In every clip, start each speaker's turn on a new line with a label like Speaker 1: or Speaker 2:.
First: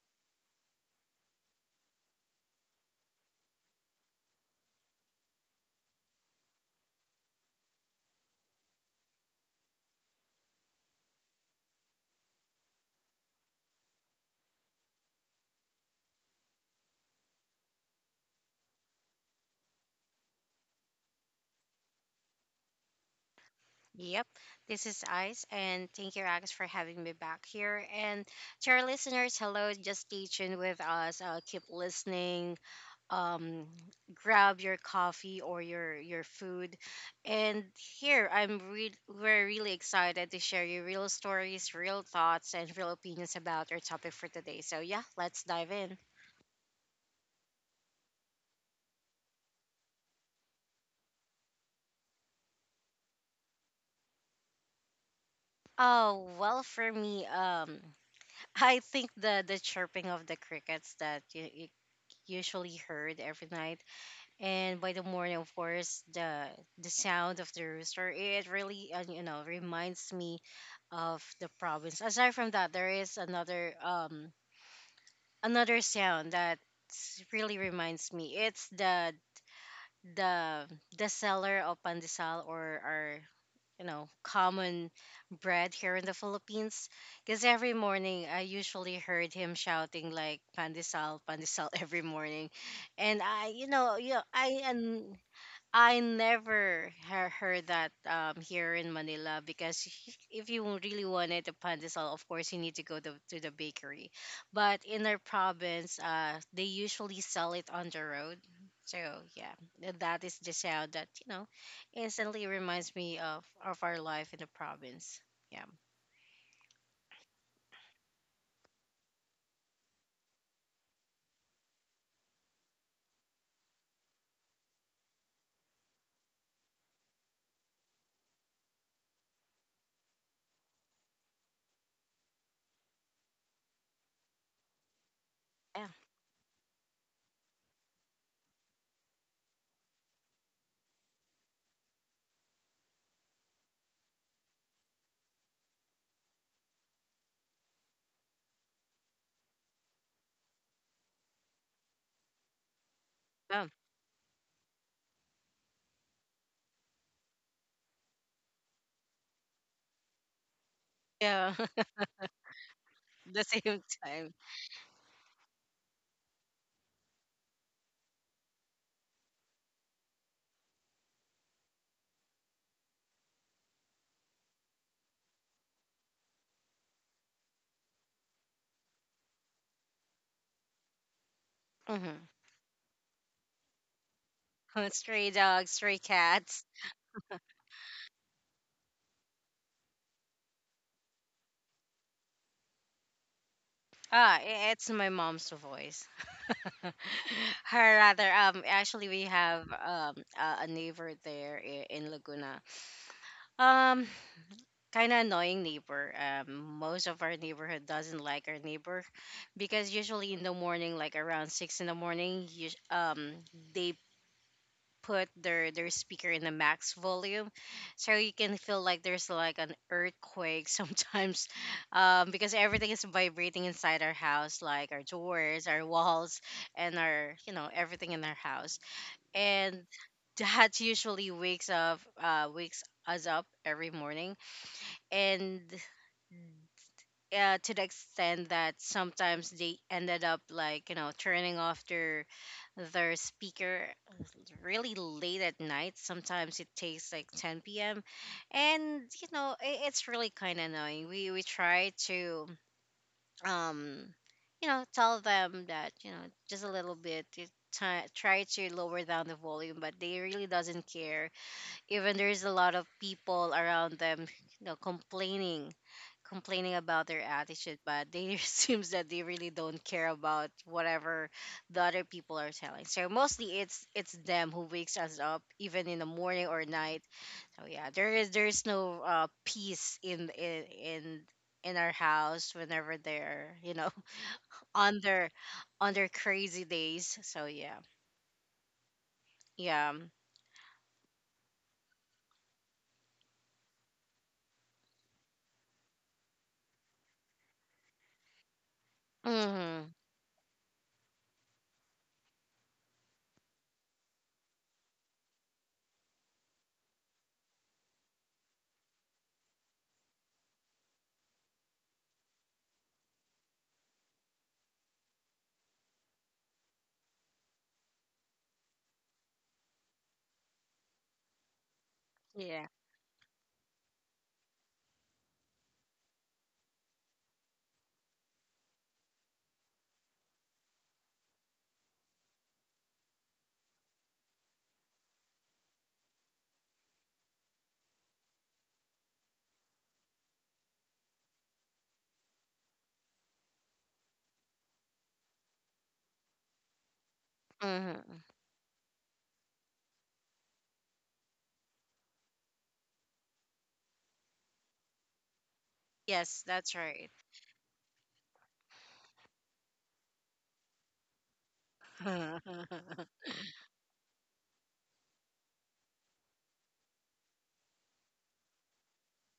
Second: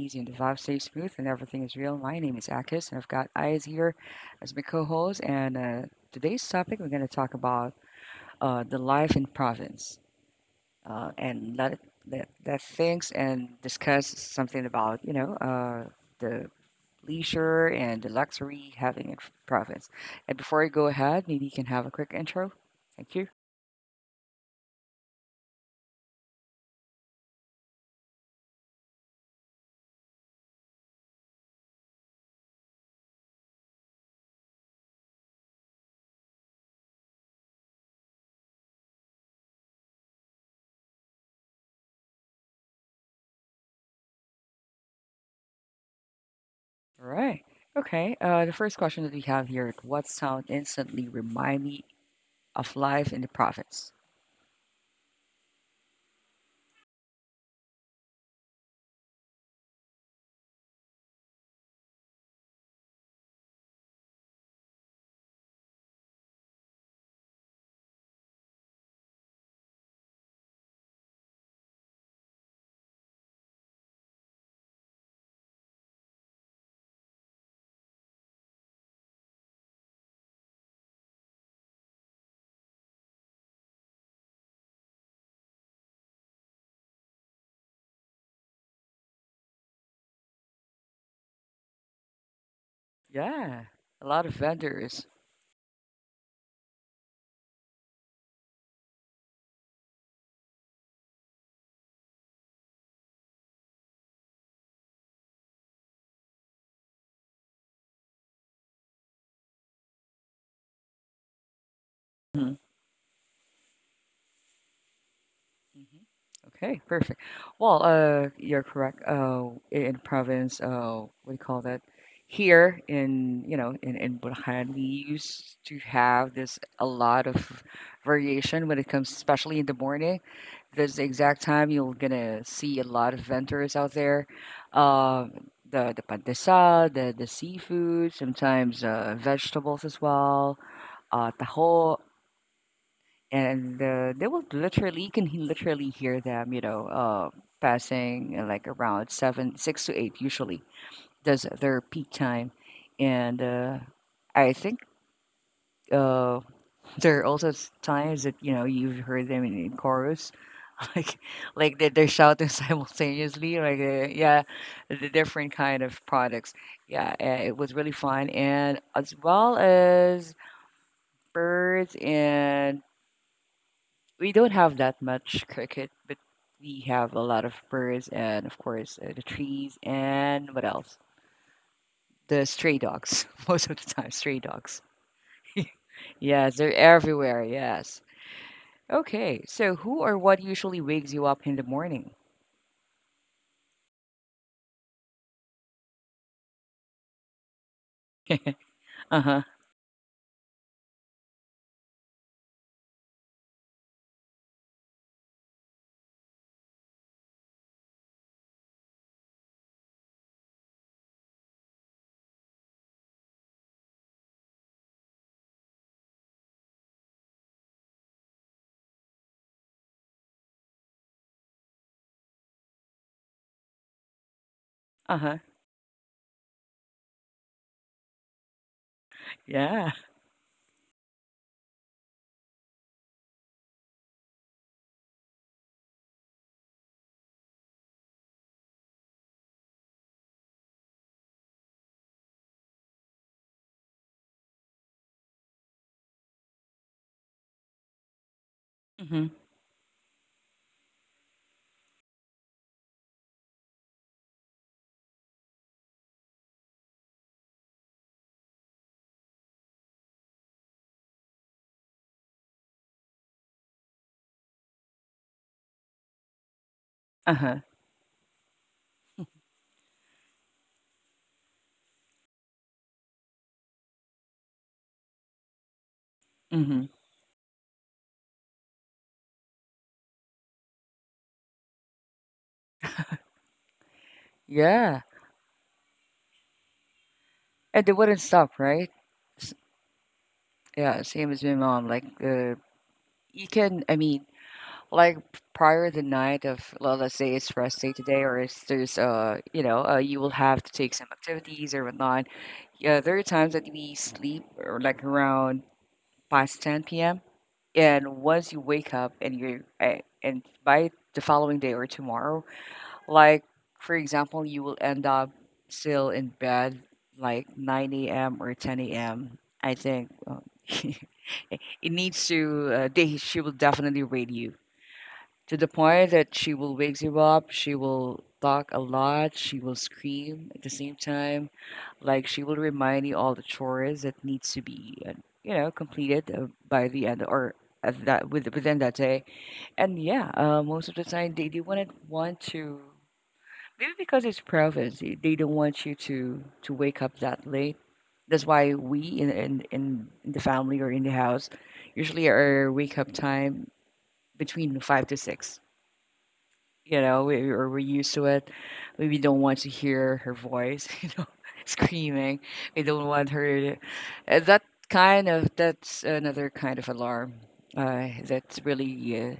Speaker 1: easy and the vibe stays smooth and everything is real. My name is Akis and I've got Eyes here as my co-host and today's topic we're going to talk about the life in province, and let that things and discuss something about the leisure and the luxury having in province. And before I go ahead, maybe you can have a quick intro. Thank you.
Speaker 2: Yep, this is Ice, and thank you, Alex, for having me back here. And to our listeners, hello, just stay tuned with us. Keep listening. Um, Grab your coffee or your food, and we're really excited to share you real stories, real thoughts, and real opinions about our topic for today. So yeah, let's dive in.
Speaker 1: All right. Okay. The first question that we have here, what sound instantly remind me of life in the province?
Speaker 2: Oh well, for me, I think the chirping of the crickets that you usually heard every night, and by the morning, of course, the sound of the rooster, it really reminds me of the province. Aside from that, there is another sound that really reminds me. It's the the seller of pandesal, or our common bread here in the Philippines, because every morning I usually heard him shouting like pandesal pandesal every morning. and i you
Speaker 1: Yeah,
Speaker 2: know
Speaker 1: a
Speaker 2: yeah
Speaker 1: lot of
Speaker 2: i
Speaker 1: vendors.
Speaker 2: and I never heard that here in Manila, because if you really wanted a pandesal, of course you need to go to the bakery. But in our province, they usually sell it on the road. So yeah, that is the sound that instantly
Speaker 1: Mhm.
Speaker 2: reminds me of our life in the province. Yeah,
Speaker 1: Okay, perfect. Well, you're correct. In province, what do you call that? Here in, you know, in Bulacan, we used to have this a lot of variation when it comes, especially in the morning. This exact time you're gonna see a lot of vendors out there. Uh,
Speaker 2: yeah,
Speaker 1: the pandesal, the seafood, sometimes vegetables as well, taho, and they will literally you can literally hear them, you know, passing like around seven, six to eight usually. That's their peak time, and
Speaker 2: um,
Speaker 1: uh, I think uh, there are also times that you know you've heard them in chorus like
Speaker 2: yeah.
Speaker 1: like they they're shouting
Speaker 2: The
Speaker 1: simultaneously like
Speaker 2: same time.
Speaker 1: yeah, the different kind of products, yeah. Uh, it was really fun, and as well as birds, and we don't have that much cricket, but we have a lot of birds, and of course the trees, and what else?
Speaker 2: Hmm.
Speaker 1: The stray dogs most of the time, stray dogs.
Speaker 2: Stray dogs, stray
Speaker 1: Yes,
Speaker 2: cats.
Speaker 1: they're everywhere, yes. Okay, so who or what usually wakes you up in the morning?
Speaker 2: Ah, it's my mom's voice. Her, rather, actually, we
Speaker 1: Uh-huh.
Speaker 2: have a neighbor there in Laguna. Um, Kind of annoying neighbor. Most of our neighborhood doesn't like our neighbor, because usually in the morning, like around six in the morning, they put their speaker in the max volume, so you can feel like there's like an earthquake sometimes, because everything is vibrating inside our house, like our
Speaker 1: Uh-huh.
Speaker 2: doors, our walls, and our, everything in our house. And
Speaker 1: Yeah.
Speaker 2: that usually wakes us up every morning. And, to the extent that sometimes they ended up like, you know, turning off their speaker really late at night, sometimes it takes like 10 p.m. And,
Speaker 1: Mm-hmm.
Speaker 2: you know I it's really kind of annoying. We try to um tell them that, you know, just a little bit, you try to lower down the volume, but they really doesn't care, even there's a lot of people around them, you know, complaining. Complaining about their
Speaker 1: Uh-huh.
Speaker 2: attitude, but they seems that they really don't care about whatever the other people are telling. So mostly it's them who wakes us up, even in the morning or
Speaker 1: Mhm.
Speaker 2: night. So yeah, there is, there's no peace in our house whenever they're, on
Speaker 1: Yeah.
Speaker 2: their, on their crazy days. So yeah.
Speaker 1: And they wouldn't stop, right? S-
Speaker 2: Yeah.
Speaker 1: Yeah, same as my mom. Like, you can, I mean, like prior the night of, well, let's say it's rest day today, or it's there's, you know,
Speaker 2: Mm-hmm.
Speaker 1: you will have to take some activities or whatnot. Yeah, there are times that we sleep or like around past 10 p.m. And once you wake up and you're, and by the following day or tomorrow, like, for example, you will end up still in bed like 9 a.m. or 10 a.m. I think it needs
Speaker 2: Yeah.
Speaker 1: to, they, she will definitely raid you to the point that she will wake you up. She will talk a lot. She will scream at the same time. Like, she will remind you all the chores that needs to be, you know, completed by the end or at that with, within that day. And yeah, most of the time they wouldn't want to. Maybe because it's province, they don't want you to wake up that late.
Speaker 2: Mm-hmm.
Speaker 1: That's why we in, in the family or in the house usually our wake up time between five to six.
Speaker 2: Yes, that's
Speaker 1: You
Speaker 2: right.
Speaker 1: know, we, or we're used to it. We don't want to hear her voice, you know, screaming. We don't want her. To, that kind of, that's another kind of alarm that's really uh,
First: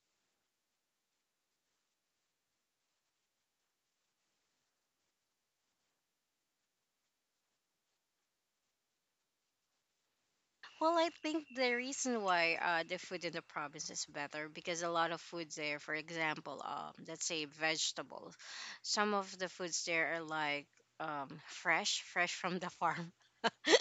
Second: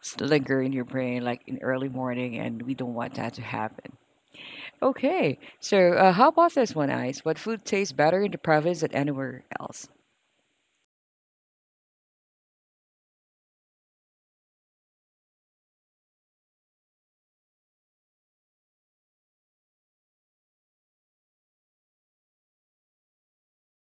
Speaker 1: linger in your brain, like in early morning, and we don't want that to happen. Okay. So, how about this one, Ice? What food tastes better in the province than anywhere else?
Speaker 2: Well, I think the reason why, the food in the province is better because a lot of foods there, for example, let's say vegetables, some of the foods there are like, fresh, fresh from the farm.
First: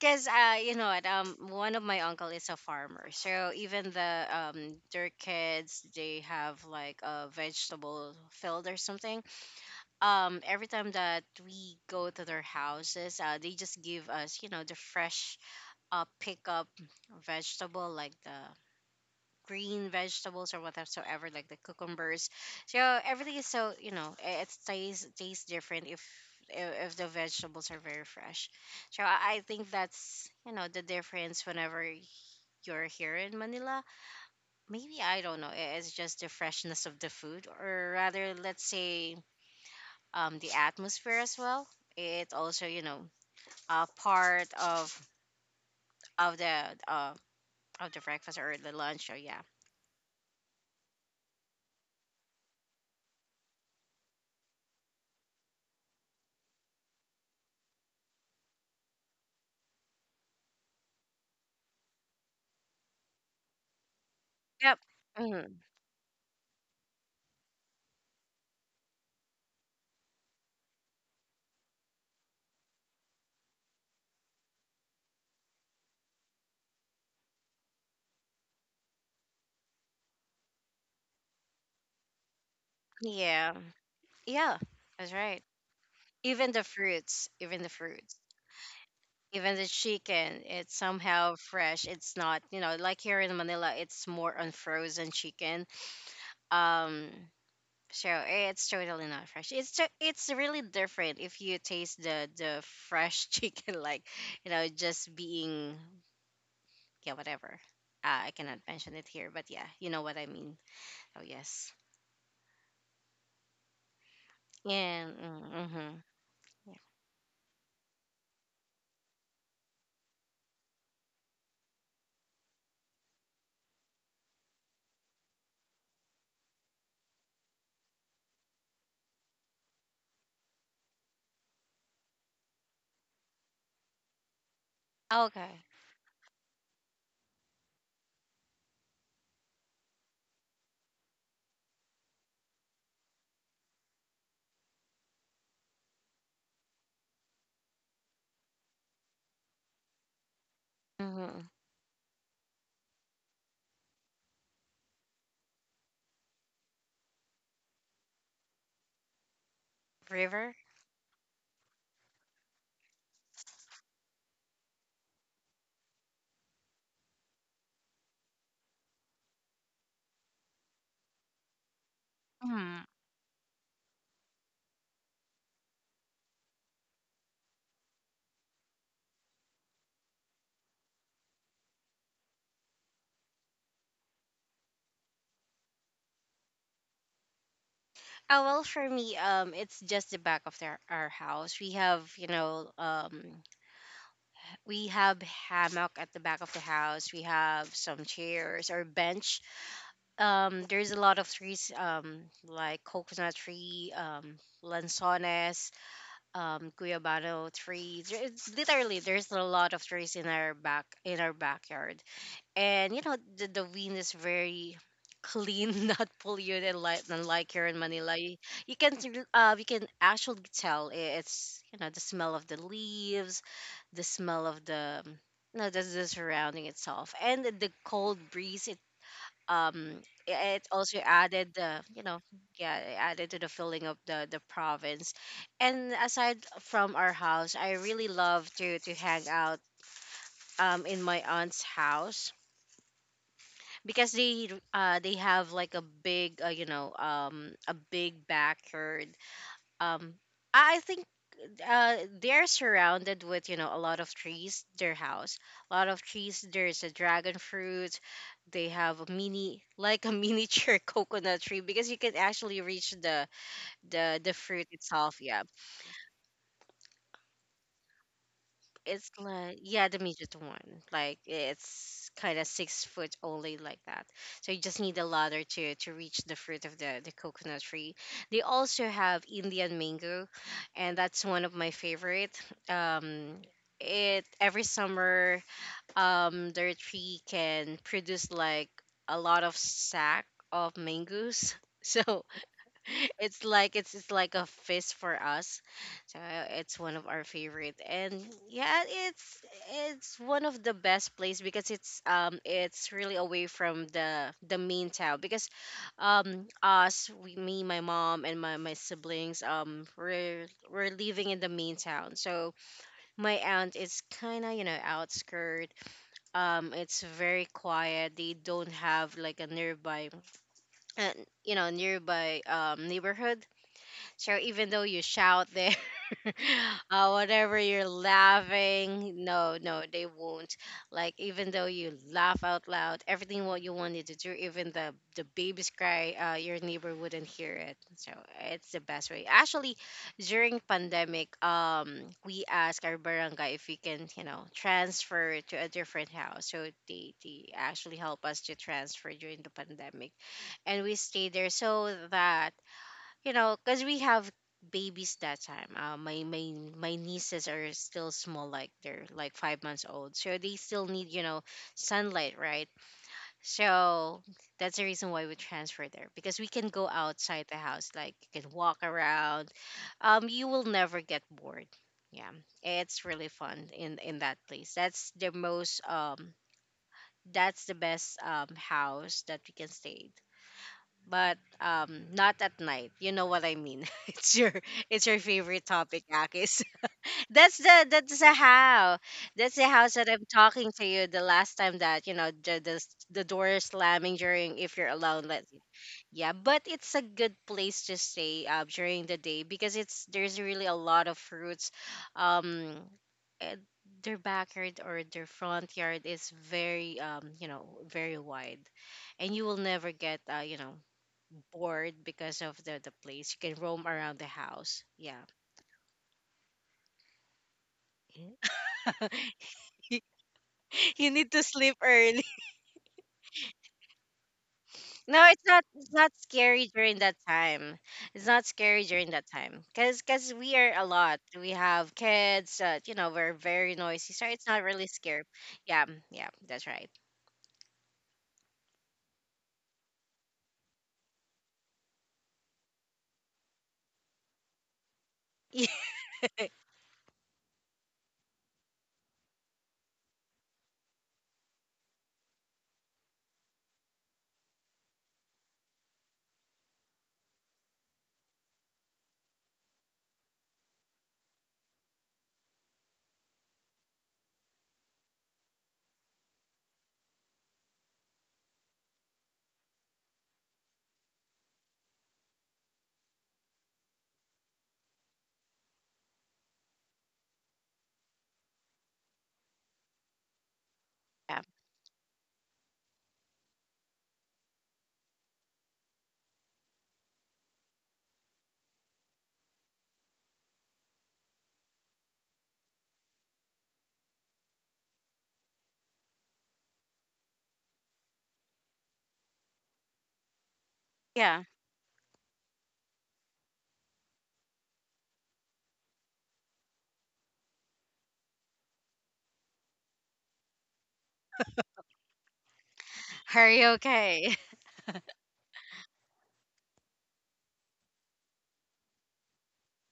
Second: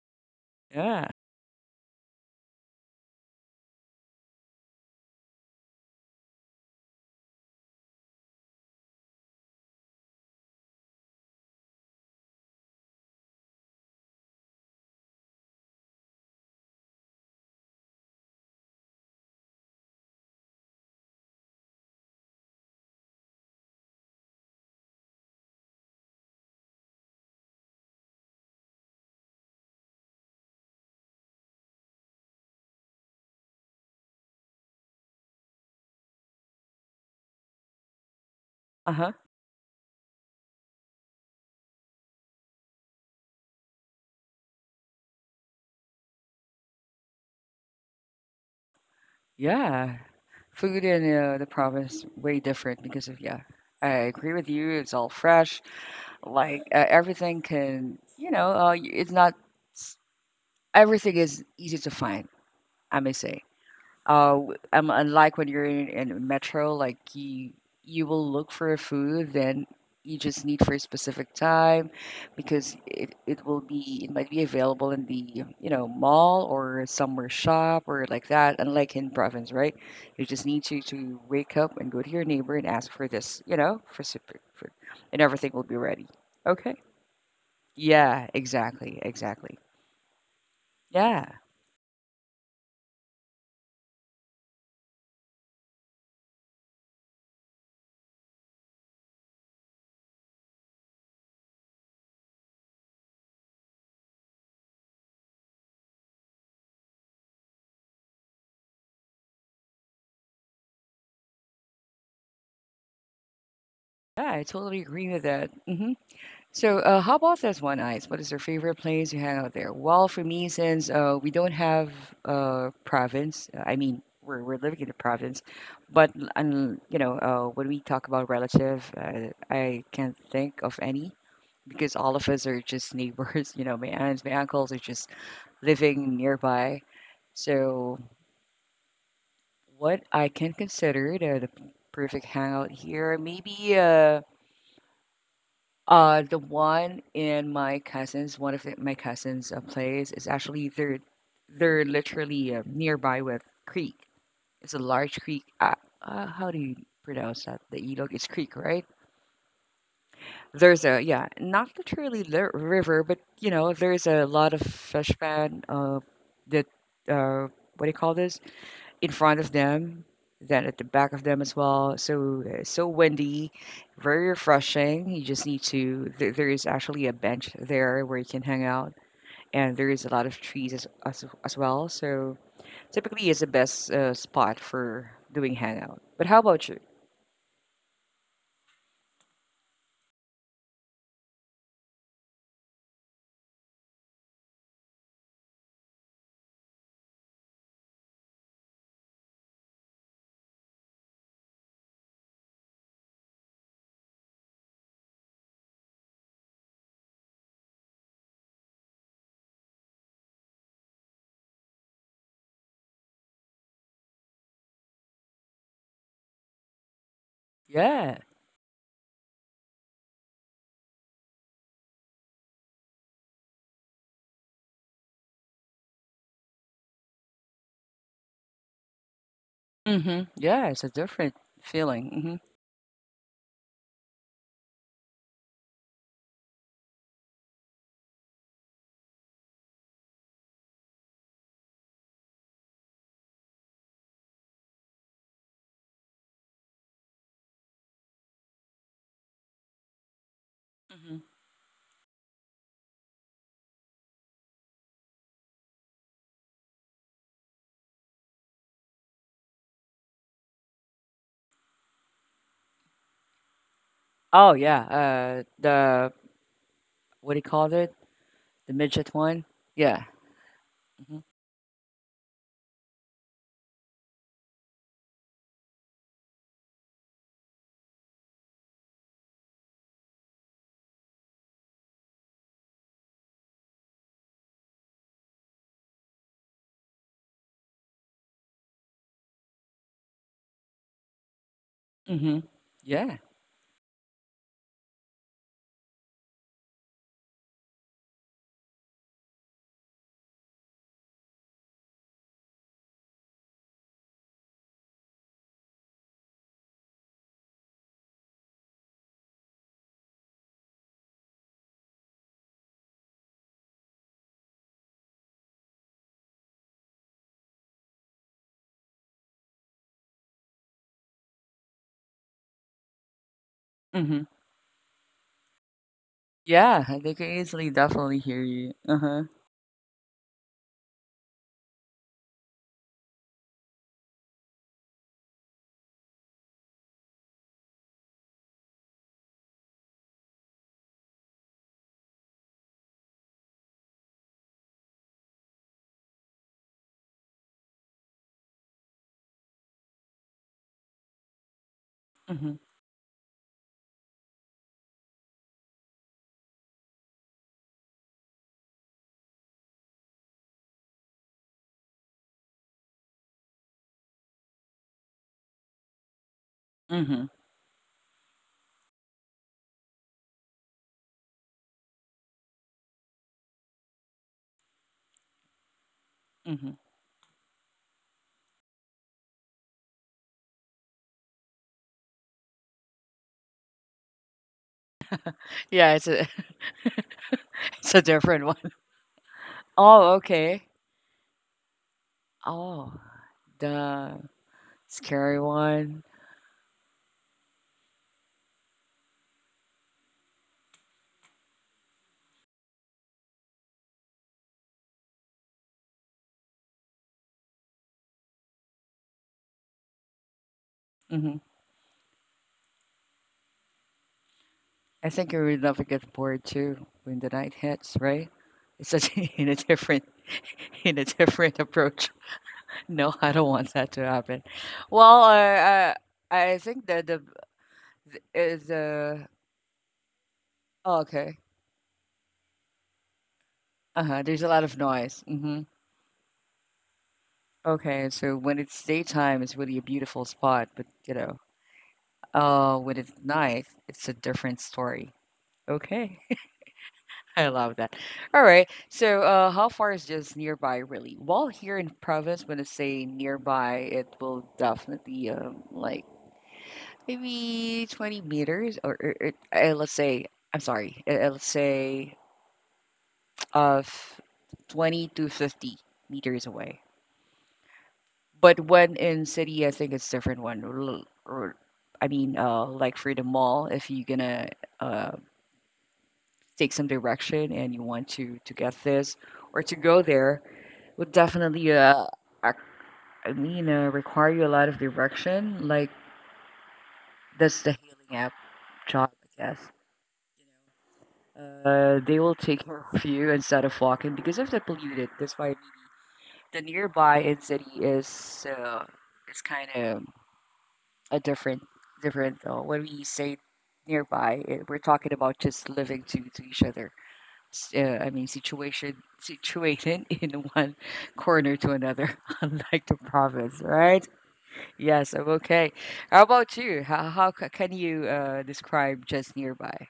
Speaker 2: Because, you know what,
Speaker 1: Yeah.
Speaker 2: one of my uncle is a farmer, so even their kids, they have like a vegetable field or something. Every time that we go to their houses, they just give us, you know, the fresh, pick up vegetable, like the green vegetables or whatsoever, like the cucumbers. So everything is so, it tastes different if, if the vegetables are very fresh. So I think that's, the difference whenever you're here in Manila. Maybe I don't know, it's just the freshness of the food. Or rather, let's
Speaker 1: Uh huh.
Speaker 2: say, the atmosphere as well, it also, you know, a part of the uh of the breakfast or the lunch. So yeah.
Speaker 1: Yeah. Food in the province way different because of, yeah. I agree with you. It's all fresh. Like everything can, you know, it's not. S- Everything is easy to find. I may say.
Speaker 2: Yep.
Speaker 1: Unlike
Speaker 2: Hmm.
Speaker 1: when you're in metro, like you will look for a food, then you just need for a specific time because it will be, it might be available in the you know mall or somewhere shop or like that. Unlike in province, right? You just need to wake up and go to your neighbor and ask for this,
Speaker 2: Yeah.
Speaker 1: you know, for super
Speaker 2: Yeah.
Speaker 1: for,
Speaker 2: That's
Speaker 1: and
Speaker 2: right.
Speaker 1: everything will be ready.
Speaker 2: Even the
Speaker 1: Okay.
Speaker 2: fruits, even the fruits,
Speaker 1: Yeah. Exactly.
Speaker 2: even
Speaker 1: Exactly.
Speaker 2: the chicken, it's somehow
Speaker 1: Yeah.
Speaker 2: fresh. It's not, you know, like here in Manila, it's more unfrozen chicken. Um, so eh, it's totally not fresh. It's really different if you taste the fresh chicken, like, you know, just being, yeah, whatever. I cannot mention it here, but yeah, you know what I mean. Oh yes.
Speaker 1: Yeah. I totally
Speaker 2: Yeah.
Speaker 1: agree with that. Hmm.
Speaker 2: Mm-hmm.
Speaker 1: So, how about this one, Ice? What is your favorite place you hang out there? Well, for me, since we don't have province, I mean, we're living in the province, but l- un you know, when we talk about relative, I can't think of any because all of us are just neighbors. You know, my aunts, my uncles are just
Speaker 2: Yeah. Okay.
Speaker 1: living nearby. So, what I can consider the perfect hangout here, maybe. The one in my cousins, one of the, my cousins' place is actually they're
Speaker 2: Mhm.
Speaker 1: they're literally nearby with creek. It's a large creek. How do you pronounce that? The Ilog, it's creek, right?
Speaker 2: River?
Speaker 1: There's a, yeah, not literally the river, but you know, there's a lot of fish pan. That uh, what do you call this? In front of them, then at the back of them as well. So
Speaker 2: Hmm.
Speaker 1: so windy, very refreshing. You just need to. There is actually a bench there where you can hang out, and there is a lot of trees as well. So typically, it's the best spot for doing hangout. But how about you?
Speaker 2: Oh, well, for me, it's just the back of their, our house. We have hammock at the back of the house. We have some chairs or bench. There's a lot of trees, like coconut tree, lanzones, guayabano trees. There- It's literally there's a lot of trees in our backyard. And, you know, the wind is very clean, not polluted. And like, unlike here in Manila,
Speaker 1: Yeah.
Speaker 2: you can actually tell, it's, the smell of the leaves, the smell of the surrounding itself, and the cold breeze, um
Speaker 1: Mm-hmm.
Speaker 2: i-
Speaker 1: Yeah,
Speaker 2: it
Speaker 1: it's a
Speaker 2: also
Speaker 1: different
Speaker 2: added the you know
Speaker 1: feeling.
Speaker 2: yeah it added to the feeling of the province. And aside from our house, I really love to hang out in my aunt's house, because they have like a big, you know, um, a big backyard. Um i I think
Speaker 1: Hmm. Hmm.
Speaker 2: they're surrounded with, a lot of trees. Their house, a lot of trees, there's a dragon fruit. They have a mini like a miniature coconut tree, because you can actually reach the
Speaker 1: Oh
Speaker 2: fruit
Speaker 1: yeah.
Speaker 2: itself. Yeah.
Speaker 1: The what do you call it? The
Speaker 2: It's
Speaker 1: midget one.
Speaker 2: like, yeah, the
Speaker 1: Yeah.
Speaker 2: midget one. Like,
Speaker 1: Hmm.
Speaker 2: it's kind of 6 foot only, like that. So you just need a ladder to reach the fruit of the coconut tree. They also have Indian mango, and that's one of my favorite. Um, it Every summer, their tree can produce like a lot of sack of mangoes. So
Speaker 1: Hmm. Yeah.
Speaker 2: it's like a feast for us. So it's one of our favorite, and yeah, it's one of the best place, because it's really away from the main town. Because, me, my mom, and my siblings, we're living in the main town. So my aunt is kind of, outskirt. It's very quiet. They don't have like a and nearby neighborhood. So even though you shout there,
Speaker 1: Yeah, they can
Speaker 2: whatever
Speaker 1: easily
Speaker 2: you're
Speaker 1: definitely hear you. Uh-huh.
Speaker 2: laughing, no, no, they won't. Like, even though you laugh out loud, everything what you wanted to do, even the baby's cry, your neighbor wouldn't hear it. So it's the best way. Actually, during pandemic, we asked our barangay if we can, you know, transfer to a different house. So they actually help us to transfer during the pandemic, and we stay there, so that,
Speaker 1: Mhm.
Speaker 2: because we have babies that time. My nieces are still small, like they're like 5 months old, so they still need, sunlight, right? So that's the reason why we transfer there, because we can go
Speaker 1: Mhm.
Speaker 2: outside the house, like you can walk around. You will never get bored. Yeah, it's really fun in that place. That's the most.
Speaker 1: Mhm.
Speaker 2: That's the best, house that we can stay. But, not at night, you know what I mean. It's your, it's your favorite
Speaker 1: Yeah,
Speaker 2: topic,
Speaker 1: it's a
Speaker 2: Akis. that's the
Speaker 1: it's a
Speaker 2: that's the
Speaker 1: different one.
Speaker 2: how that's the house that
Speaker 1: Oh,
Speaker 2: I'm
Speaker 1: okay.
Speaker 2: talking to you the last time, that, the the,
Speaker 1: Oh,
Speaker 2: the door is slamming
Speaker 1: the
Speaker 2: during, if you're alone,
Speaker 1: scary
Speaker 2: let's.
Speaker 1: one.
Speaker 2: Yeah, but it's a good place to stay, during the day, because it's there's really a lot of fruits. Um, eh, their backyard or their front yard is very wide, and you will never get,
Speaker 1: Mhm.
Speaker 2: bored because of the place. You can roam around the house.
Speaker 1: I
Speaker 2: Yeah,
Speaker 1: think you would never get bored too when the night hits, right? It's such in a different in a
Speaker 2: you need to
Speaker 1: different
Speaker 2: sleep
Speaker 1: approach.
Speaker 2: early.
Speaker 1: No, I don't want that to happen.
Speaker 2: No,
Speaker 1: Well,
Speaker 2: it's not. It's not
Speaker 1: I
Speaker 2: scary
Speaker 1: think
Speaker 2: during
Speaker 1: that
Speaker 2: that
Speaker 1: the
Speaker 2: time. It's not
Speaker 1: is
Speaker 2: scary during that
Speaker 1: uh,
Speaker 2: time, cause we are a
Speaker 1: oh,
Speaker 2: lot.
Speaker 1: okay.
Speaker 2: We have kids. You know, we're very noisy,
Speaker 1: Uh-huh.
Speaker 2: so
Speaker 1: There's
Speaker 2: it's
Speaker 1: a
Speaker 2: not
Speaker 1: lot of
Speaker 2: really scary.
Speaker 1: noise. Mhm.
Speaker 2: Yeah, yeah, that's right.
Speaker 1: Okay, so when it's daytime, it's really a beautiful spot, but you know, when it's night, it's a different story. Okay, I love that. All right, so how far is just nearby really? Well, here in province, when I say nearby, it will definitely like maybe 20 meters or let's say, I'm sorry, let's say of 20 to 50 meters away. But when in city, I think it's different one. L- Or, I mean, like for the mall, if you're gonna uh, take some direction and you want to get this or to go there, would
Speaker 2: Yeah,
Speaker 1: definitely ac- I mean, require you a lot of direction. Like that's the healing app job, I guess. They will take care of you instead of walking because of the polluted. That's why maybe the nearby in city uh, is kind of a
Speaker 2: yeah.
Speaker 1: different different when we say nearby it, we're talking about just living to each other. I mean situation situated in one corner to another unlike the
Speaker 2: Are
Speaker 1: province,
Speaker 2: you
Speaker 1: right?
Speaker 2: okay?
Speaker 1: Yes, I'm okay. How about you? How can you describe just nearby?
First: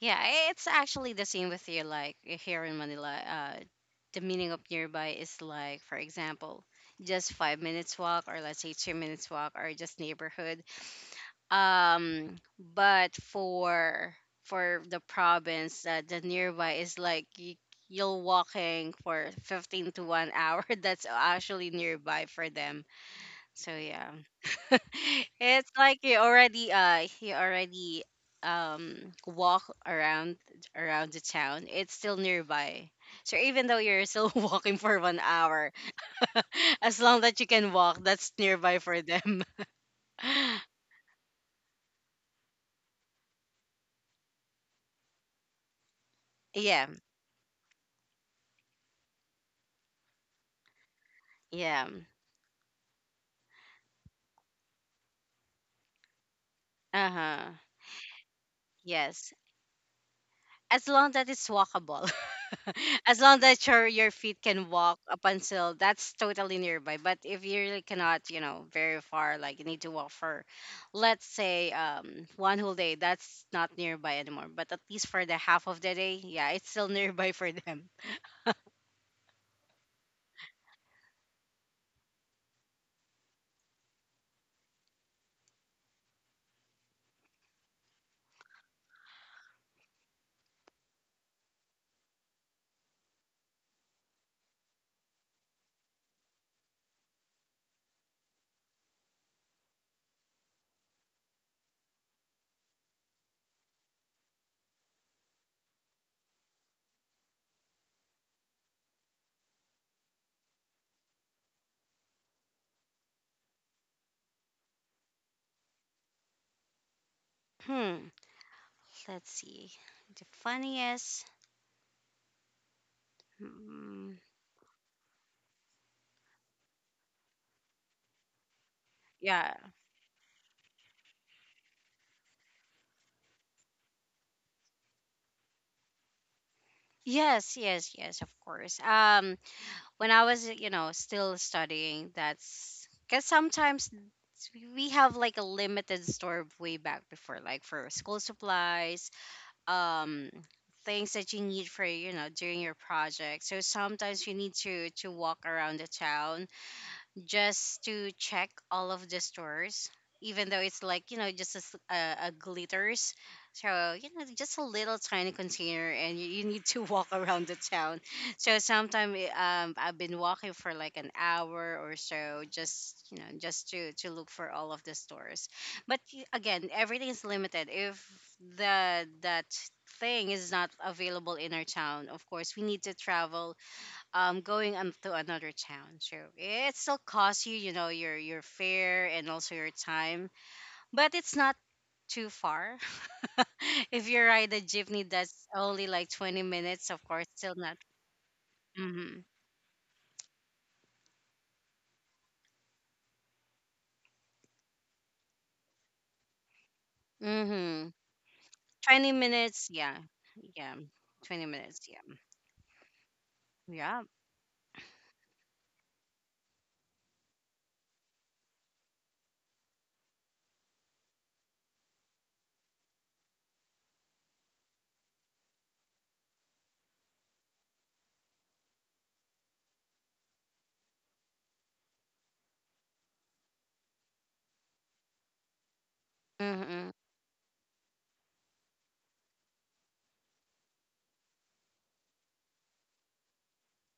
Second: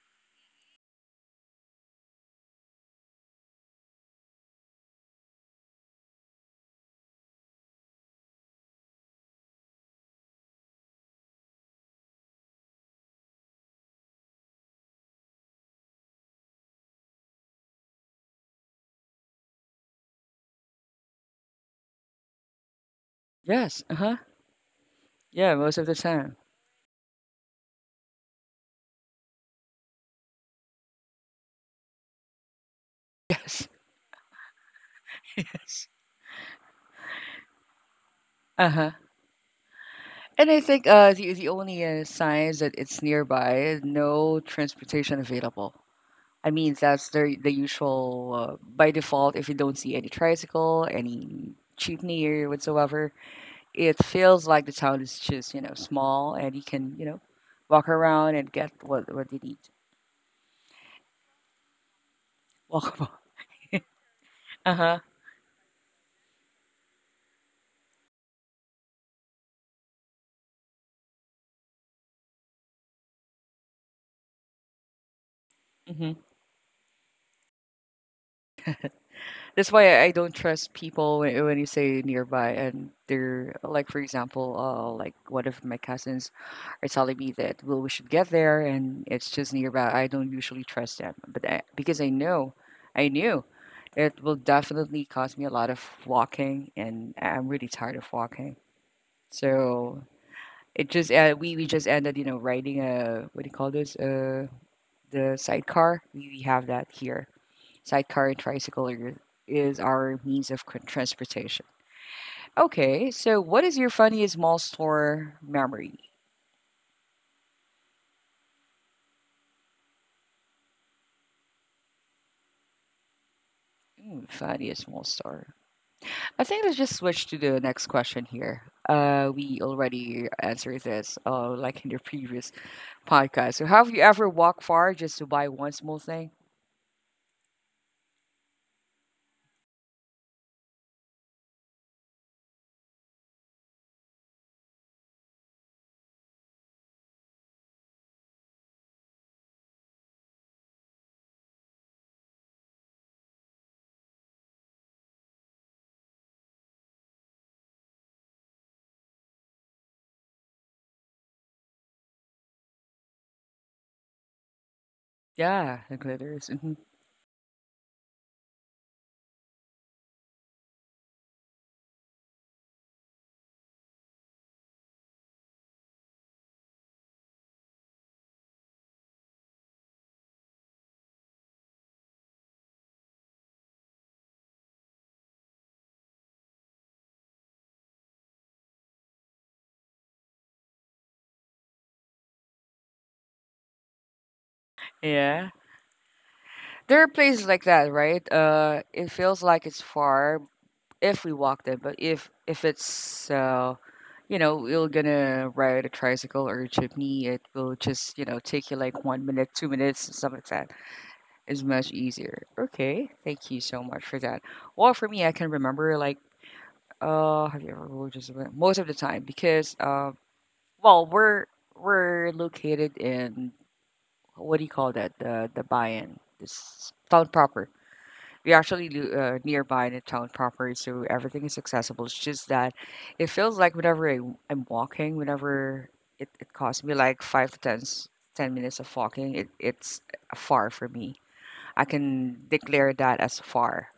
Speaker 2: Yeah, it's actually the same with you. Like here in Manila, the meaning of nearby is like, for example, just 5 minutes walk, or let's say 2 minutes walk, or just neighborhood. But for the province, the nearby is like you'll walking for 15 to 1 hour. That's actually nearby for them. So
Speaker 1: Yes.
Speaker 2: yeah.
Speaker 1: Uh-huh. Yeah,
Speaker 2: It's
Speaker 1: most of the
Speaker 2: like you
Speaker 1: time.
Speaker 2: already uh you already um walk around the town, it's still nearby. So even
Speaker 1: Yes.
Speaker 2: though you're still walking for one hour
Speaker 1: Yes.
Speaker 2: as long that you can walk, that's nearby
Speaker 1: Uh-huh.
Speaker 2: for them.
Speaker 1: And I think the only signs that it's nearby, no transportation available. I mean,
Speaker 2: Yeah,
Speaker 1: that's the usual by default. If you don't see any tricycle, any
Speaker 2: yeah.
Speaker 1: jeepney or whatsoever, it feels like the town is just you know small, and you can you know
Speaker 2: Uh-huh.
Speaker 1: walk around and get what
Speaker 2: Yes.
Speaker 1: you need.
Speaker 2: As long that it's walkable.
Speaker 1: Walk around.
Speaker 2: as long that your feet can
Speaker 1: Uh huh.
Speaker 2: walk up until that's totally nearby. But if you really cannot, you know, very far, like you need to walk for let's say one whole day, that's not nearby anymore. But at least for the half of the day,
Speaker 1: Hmm.
Speaker 2: yeah, it's still nearby for them.
Speaker 1: That's why I don't trust people when you say nearby and they're like, for example, like one of my cousins are telling me that, well, we should get there and it's just nearby. I don't usually trust them, but I, because I know, I knew it will definitely cost me a lot of walking and I'm really tired of walking. So it just, we just ended, you know, riding a, what do you call this? The sidecar. We have that here. Sidecar and tricycle are, is our means of transportation. Okay, so what is your funniest mall store memory?
Speaker 2: Hmm. Let's see. The funniest. Mm,
Speaker 1: Mm, funniest mall store. I think let's just switch to the next question here.
Speaker 2: yeah.
Speaker 1: We already answered this, like in the previous podcast. So, have you ever walked far just to buy one small thing?
Speaker 2: Yes, yes, yes, of course. When I was, you know, still studying, that's because sometimes we have like a limited store way back before, like for school supplies, um, things that you need for, you know, during your project. So sometimes you need to walk around the town just to check all of the stores even though it's like, you know, just a, a glitters. So, you know, just a little tiny
Speaker 1: Yeah,
Speaker 2: container
Speaker 1: the
Speaker 2: and you
Speaker 1: glitters.
Speaker 2: need
Speaker 1: Mhm.
Speaker 2: to walk around the town. So sometimes, I've been walking for like an hour or so, just, you know, just to look for all of the stores. But again, everything is limited. If the that thing is not available in our town, of course we need to travel, going on to another town. So it still costs you, you know, your fare and also your time. But it's not too far if you ride a jeepney. That's
Speaker 1: Yeah,
Speaker 2: only like 20 minutes. Of
Speaker 1: there are
Speaker 2: course,
Speaker 1: places
Speaker 2: still
Speaker 1: like
Speaker 2: not.
Speaker 1: that, right? It
Speaker 2: Mm-hmm.
Speaker 1: feels like it's far if we walk them, but if if it's you know, you're gonna ride a tricycle or a jeepney, it will
Speaker 2: Mm-hmm.
Speaker 1: just you know take you like
Speaker 2: 20
Speaker 1: 1 minute,
Speaker 2: minutes,
Speaker 1: two
Speaker 2: yeah.
Speaker 1: minutes, something like that.
Speaker 2: Yeah, 20
Speaker 1: Is
Speaker 2: minutes,
Speaker 1: much
Speaker 2: yeah.
Speaker 1: easier. Okay, thank you so
Speaker 2: Yeah,
Speaker 1: much for that. Well, for me, I can remember like have you ever most of the time because uh, well, we're we're located in what do you call that? The buy-in, this town proper. We actually do, nearby in the town proper, so everything is accessible. It's just that it feels like I'm walking, whenever it costs
Speaker 2: mm-hmm.
Speaker 1: me like five to 10 minutes of walking, it's far for me. I can declare that as far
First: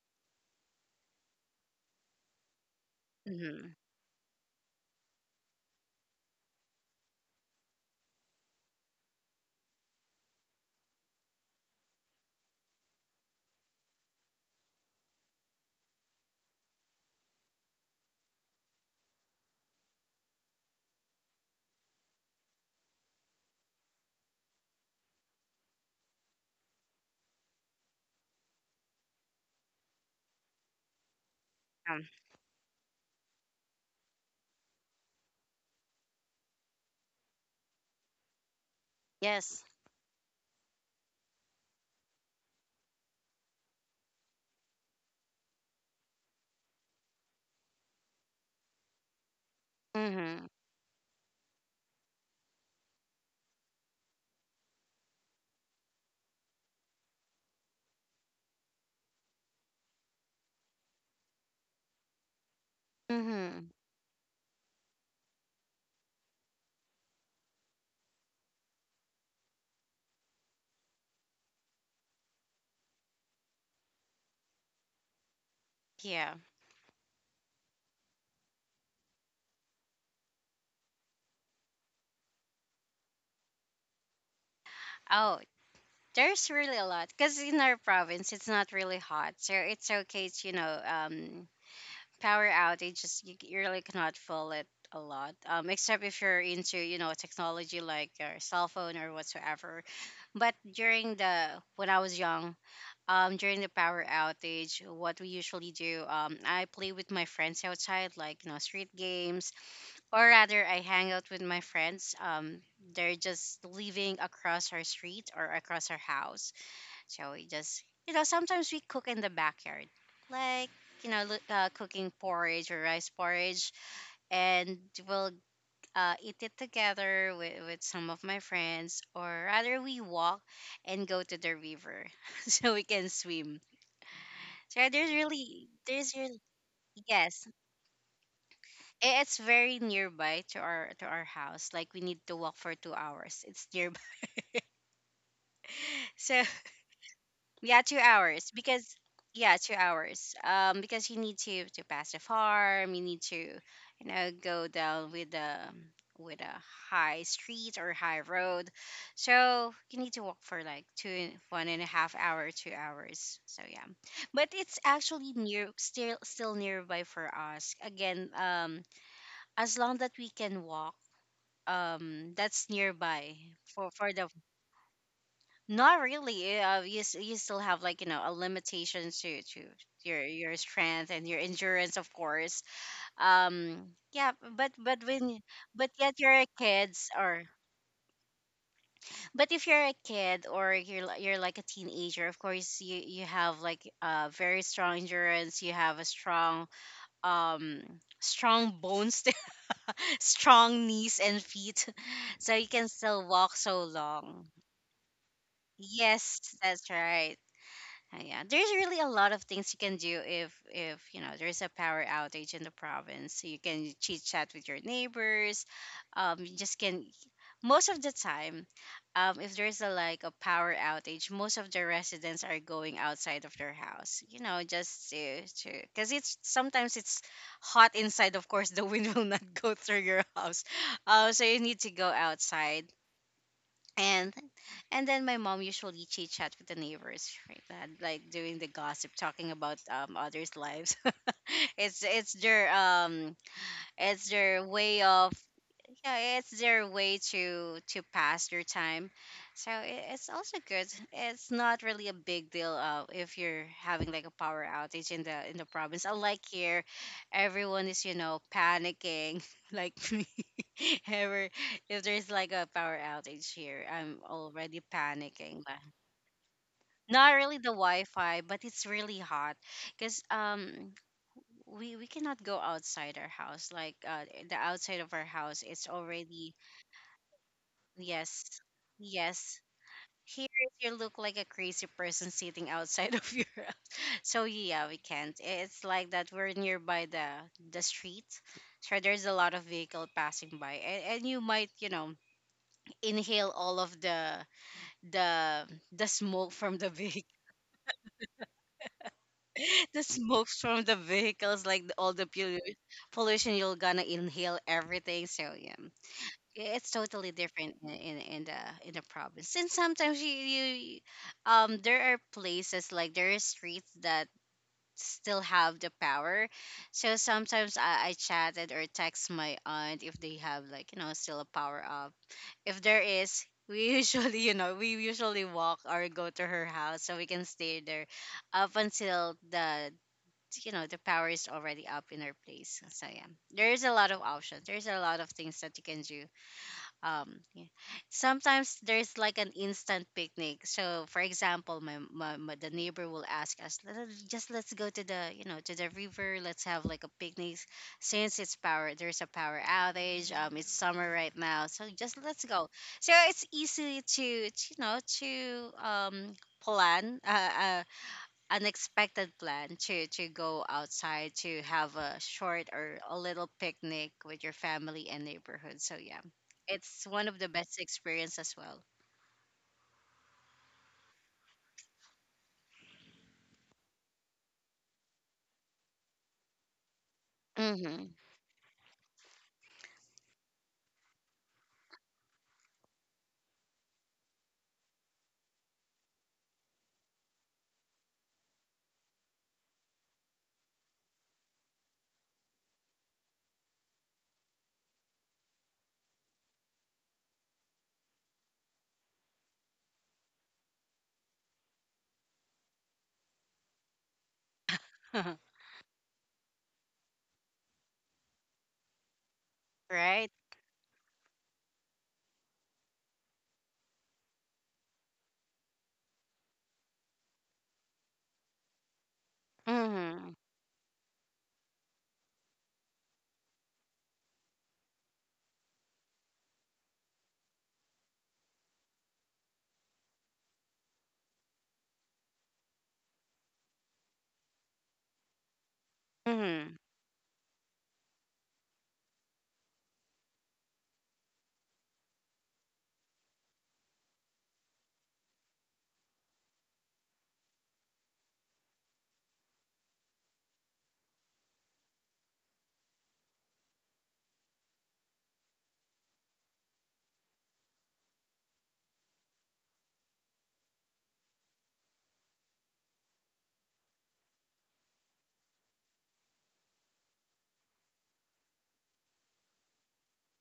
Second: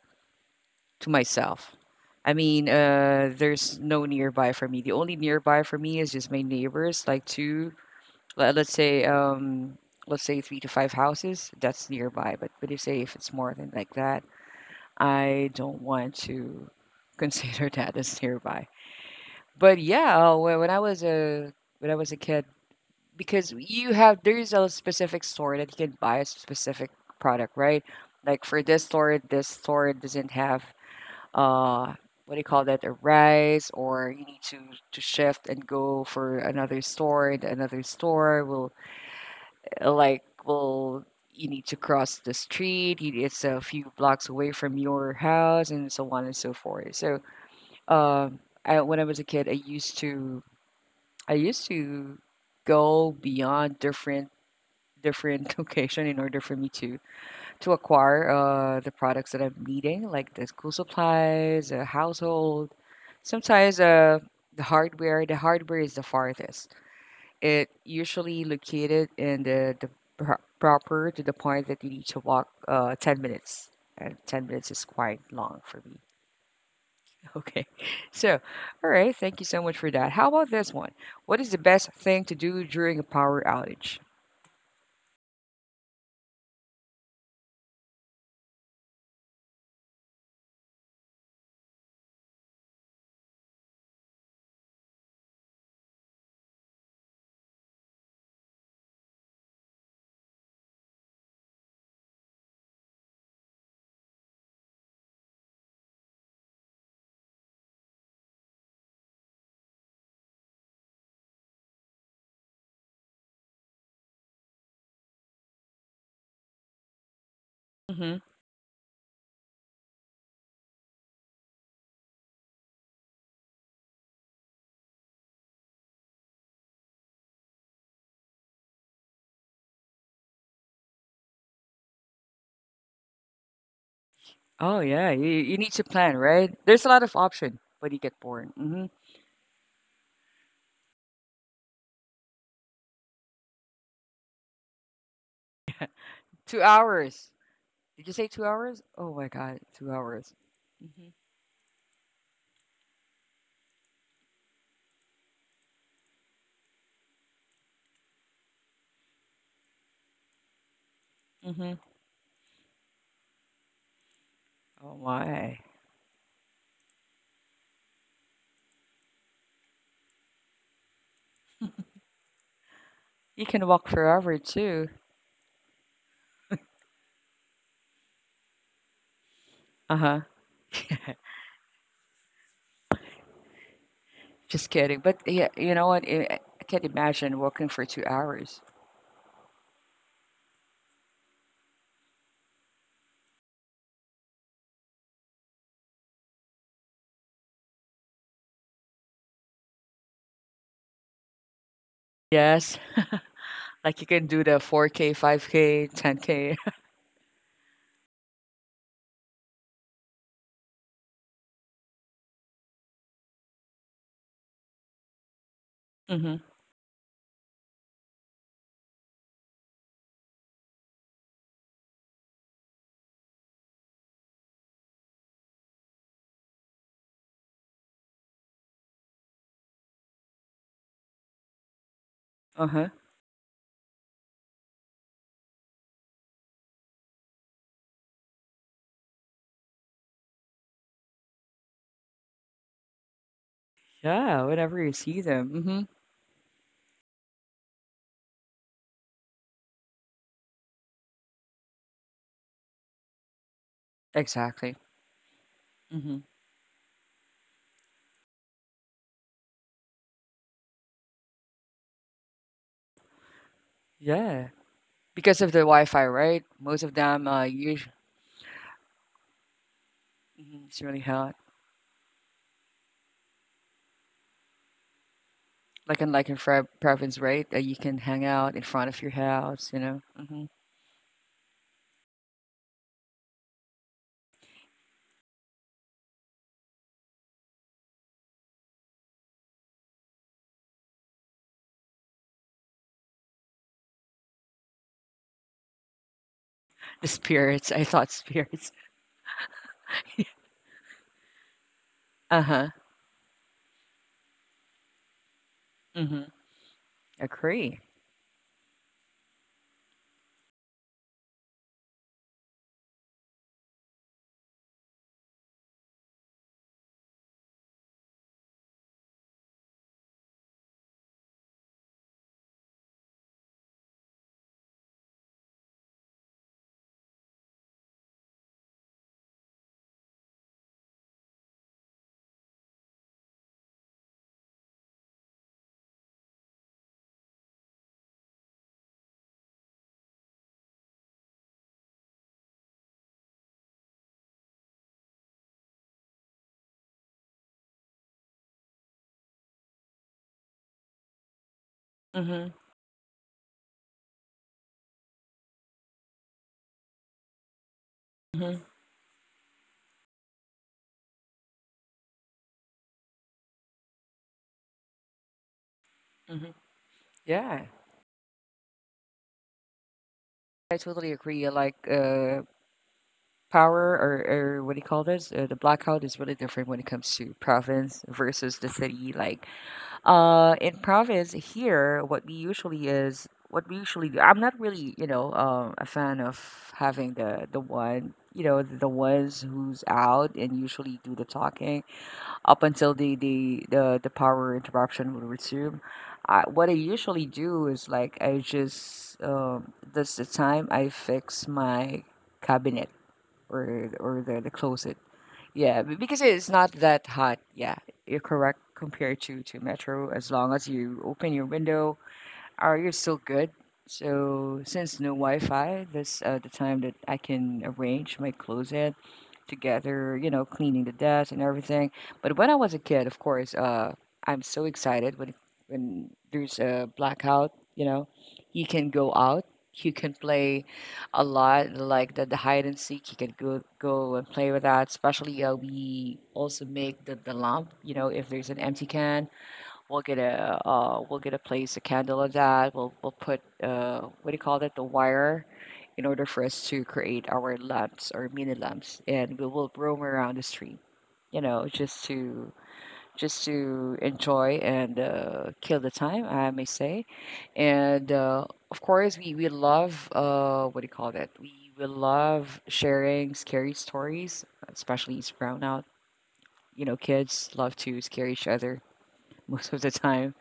Speaker 1: to myself.
Speaker 2: Mm-hmm.
Speaker 1: There's no nearby for me. The only nearby for me is just my neighbors, like two, le- let's say three to five houses. That's nearby. But you say if it's more than like that, I don't want to consider that as nearby. But yeah, when I was a kid, because you have there is a specific store that you can buy a specific product, right? Like for this store doesn't have uh
Speaker 2: Um,
Speaker 1: what do you call that, a rice, or you need to shift and go for another store, and another store
Speaker 2: yes.
Speaker 1: will you need to cross the street, it's a few blocks away from your house, and so on and so forth. So um, I, when I was a kid,
Speaker 2: Mm-hmm.
Speaker 1: I used to go beyond different location in order for me to acquire the products that I'm needing, like the school supplies, household.
Speaker 2: Mm-hmm.
Speaker 1: Sometimes the hardware. The hardware is the farthest. It usually located in the pro- proper, to the point that you need to walk 10 minutes. And 10 minutes is quite long for me.
Speaker 2: Yeah.
Speaker 1: Okay, so all right. Thank you so much for that. How about this one? What is the best thing to do during a power outage?
Speaker 2: Oh, there's really a lot because in our province it's not really hot, so it's okay. To, you know, power outages, you really cannot feel it a lot, except if you're into, you know, technology like your cell phone or whatsoever. But during the when I was young, during the power outage, what we usually do, I play with my friends outside, like, you know, street games, or rather I hang out with my friends. They're just living across our street or across our house, so we just, you
Speaker 1: Hmm.
Speaker 2: know, sometimes we cook in the backyard, like, you know, cooking porridge or rice porridge, and we'll eat it together with, some of my friends, or rather, we walk and go to the river so we can swim.
Speaker 1: Oh
Speaker 2: So
Speaker 1: yeah, you need to
Speaker 2: there's
Speaker 1: plan,
Speaker 2: really,
Speaker 1: right? There's a lot of
Speaker 2: yes,
Speaker 1: option, but you get bored. Hmm.
Speaker 2: it's very nearby to our house. Like we need to walk for 2 hours. It's nearby. So
Speaker 1: 2 hours.
Speaker 2: yeah, two
Speaker 1: Did you say two
Speaker 2: hours
Speaker 1: hours?
Speaker 2: because
Speaker 1: Oh my
Speaker 2: yeah,
Speaker 1: god,
Speaker 2: two
Speaker 1: two
Speaker 2: hours.
Speaker 1: hours.
Speaker 2: Because
Speaker 1: Hmm.
Speaker 2: you need to pass the farm, you need to, you know, go down with the with a high street or high road, so you need to walk for like 2, 1
Speaker 1: Hmm.
Speaker 2: and a half hour, 2 hours. So yeah, but it's
Speaker 1: Oh
Speaker 2: actually
Speaker 1: my.
Speaker 2: near, still still nearby for us. Again, as long that we can walk, that's nearby
Speaker 1: You can walk
Speaker 2: for the
Speaker 1: forever too.
Speaker 2: not really. You you still have, like, you know, a limitation to
Speaker 1: Uh huh.
Speaker 2: your strength and your endurance, of course. Yeah,
Speaker 1: Just
Speaker 2: but
Speaker 1: kidding. But
Speaker 2: when
Speaker 1: yeah, you know
Speaker 2: but
Speaker 1: what?
Speaker 2: yet you're a
Speaker 1: I can't
Speaker 2: kids
Speaker 1: imagine
Speaker 2: or
Speaker 1: walking for 2 hours.
Speaker 2: but if you're a kid or you're you're like a teenager, of course you have like, uh, very strong endurance. You have a strong um strong bones, strong knees and feet, so you
Speaker 1: Yes,
Speaker 2: can still walk so
Speaker 1: like you can do
Speaker 2: long.
Speaker 1: the 4K, 5K,
Speaker 2: Yes,
Speaker 1: 10K.
Speaker 2: that's right. Yeah, there's really a lot of things you can do if you know there's a power outage in the province. So you can chit chat with your neighbors.
Speaker 1: Hmm.
Speaker 2: You just can. Most of the time, if there's a like a power outage, most of the residents are going outside of their house. You know, just to because it's sometimes it's hot inside. Of course, the wind will not go through your house. So you need to go
Speaker 1: Uh
Speaker 2: outside
Speaker 1: huh.
Speaker 2: and then my mom usually chit chat with the neighbors, right, that like doing the gossip, talking about, others' lives. It's their it's
Speaker 1: Yeah,
Speaker 2: their
Speaker 1: whenever you
Speaker 2: way
Speaker 1: see
Speaker 2: of
Speaker 1: them. Hmm.
Speaker 2: yeah, it's their way to pass their time. So it's also good. It's not really a big deal, if you're having like a power
Speaker 1: Exactly.
Speaker 2: outage in the province.
Speaker 1: Hmm.
Speaker 2: Unlike here, everyone is, you know, panicking like me. Ever if there's like a power outage here, I'm
Speaker 1: Yeah.
Speaker 2: already
Speaker 1: Because of the
Speaker 2: panicking. But
Speaker 1: Wi Fi, right? Most of them
Speaker 2: not really the
Speaker 1: use.
Speaker 2: Wi-Fi, but it's really hot because
Speaker 1: Mhm. It's really hot.
Speaker 2: we cannot go outside our house. Like, the outside of our house, it's
Speaker 1: Like in
Speaker 2: already
Speaker 1: Fra- province, right? You can hang
Speaker 2: yes.
Speaker 1: out in front of your
Speaker 2: Yes.
Speaker 1: house, you know.
Speaker 2: Here
Speaker 1: Hmm.
Speaker 2: is, you look like a crazy person sitting outside of your house. So yeah, we can't. It's like that we're nearby the street. So there's a lot of vehicle passing by and, you might, you know, inhale all of the the smoke from the
Speaker 1: The
Speaker 2: vehicle.
Speaker 1: spirits. I thought spirits.
Speaker 2: The smoke from the vehicles, like the, all the
Speaker 1: Uh huh.
Speaker 2: pollution, you're gonna inhale everything. So yeah,
Speaker 1: Hmm.
Speaker 2: yeah, it's totally different
Speaker 1: Agree.
Speaker 2: in, in the province. And sometimes you, um, there are places, like there are streets that still have the power. So sometimes I chatted or text my aunt if they have, like, you know, still a power up. If there is, we usually you know, we usually walk or go to her house so we can stay there up until the, you know, the power is already up in our place. So yeah, there's a lot of options. There's a lot of things that you can do. Yeah. Sometimes there's like an instant picnic. So for example, my the neighbor will ask us, "Let just let's go to the, you know, to the river. Let's have like a picnic since it's power, there's a power outage, it's summer right now, so just let's
Speaker 1: Hmm.
Speaker 2: go." So it's easy to, you know, to plan,
Speaker 1: Hmm.
Speaker 2: unexpected plan to go outside, to have a short or a little picnic with your family and neighborhood. So yeah,
Speaker 1: Hmm.
Speaker 2: it's one of the
Speaker 1: Yeah,
Speaker 2: best experience as well.
Speaker 1: I totally agree. Like power or what do you call this? The blackout is really different when it comes to province
Speaker 2: Mm-hmm.
Speaker 1: versus the city. Like uh, in province here, what we usually is what we usually do. I'm not really, you know, a fan of having the one, you know, the ones who's out and usually do the talking up until the power interruption will resume. I, what I usually do is like I just that's the time I fix my cabinet or the closet. Yeah, b- because it's not that hot. Yeah, you're correct compared to metro.
Speaker 2: Right.
Speaker 1: As long as you open your window, are you still good? So since no Wi-Fi, this the time that I can arrange my closet together,
Speaker 2: Mm-hmm.
Speaker 1: you know, cleaning the desk and everything. But when I was a kid, of course, I'm so excited when there's a blackout. You know, you can go out, you can play a lot, like the hide and seek. You can go and play with that. Especially, we also
Speaker 2: Mm-hmm.
Speaker 1: make the lamp. You know, if there's an empty can, we'll get a we'll get a place, a candle of that. We'll put what do you call that? The wire, in order for us to create our lamps or mini lamps, and we will roam around the street. You know, just to enjoy and kill the time, I may say. And of course, we love what do you call that? We love sharing scary stories, especially around out. You know, kids love to scare each other most of the time.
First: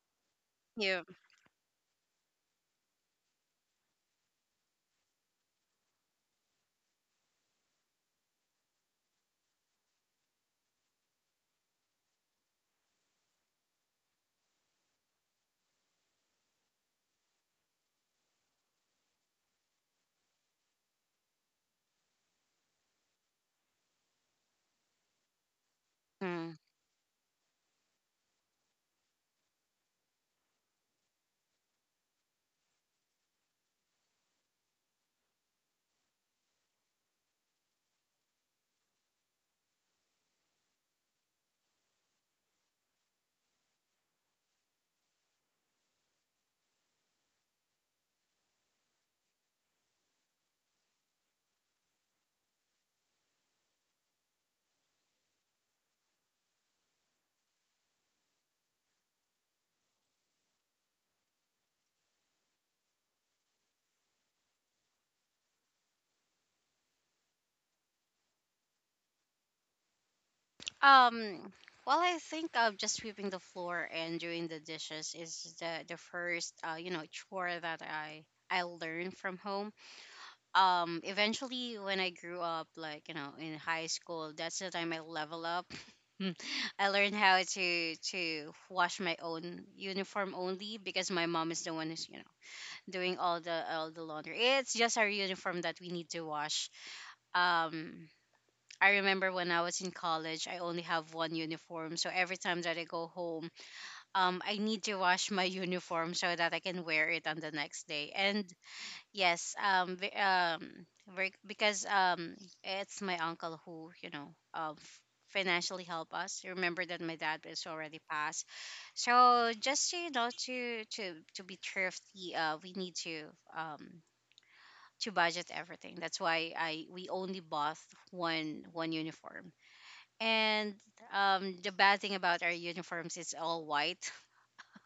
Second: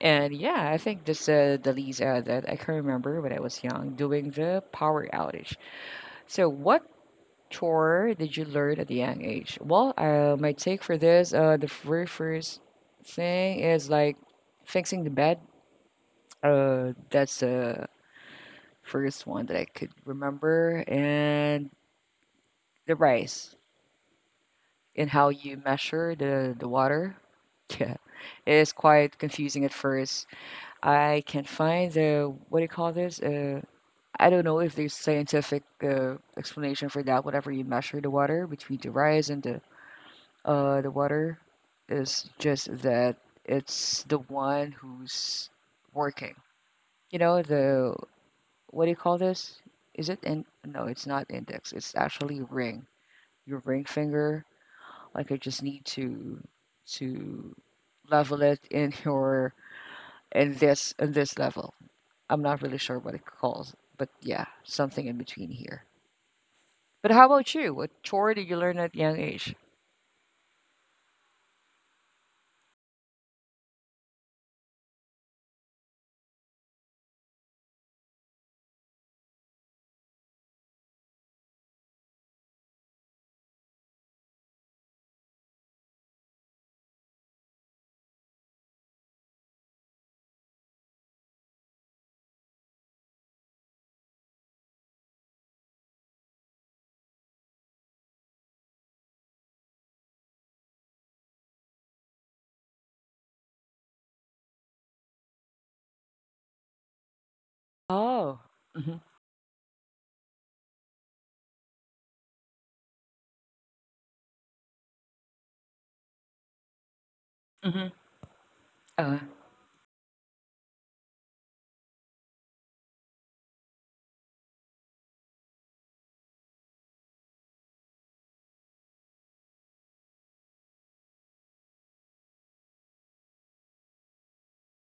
Speaker 1: And yeah, I
Speaker 2: Yeah.
Speaker 1: think this the least that I can remember when I was young doing the power outage. So, what chore did you learn at a young age? Well, my take for this, the very first thing is like fixing the bed. That's the first one that I could remember, and the rice, and how you measure the
Speaker 2: Mm.
Speaker 1: the water. Yeah, it is quite confusing at first. I can find the what do you call this? I don't know if there's scientific explanation for that. Whenever you measure the water between the rise and the water, is just that it's the one who's working. You know the what do you call this? Is it in? No, it's not index. It's actually ring. Your ring finger. Like I just need to level it in your in this level. I'm not really sure what it calls, but yeah, something in between here. But how about you? What chore did you learn at young age?
Speaker 2: Um, well, I think, just sweeping the floor and doing the dishes is the first, you know, chore that I learned from home. Eventually when I grew up, like, you know, in high school, that's the time I level up. I learned how to wash my own uniform only because my mom is the one who's, you know, doing all the laundry. It's just our uniform that we need to wash. um I remember when I was in college, I only have one uniform. So every time that I go home, I need to wash my uniform so that I can wear it on the next day.
Speaker 1: Oh.
Speaker 2: And
Speaker 1: Mhm.
Speaker 2: yes, very, because, it's my uncle who, you know, um, f- financially help us. Remember that my dad is
Speaker 1: Mhm.
Speaker 2: already passed,
Speaker 1: Uh
Speaker 2: so just to, you know, to be thrifty, we need um to budget everything. That's why I we only bought one uniform. And, the bad thing about our uniforms is all white.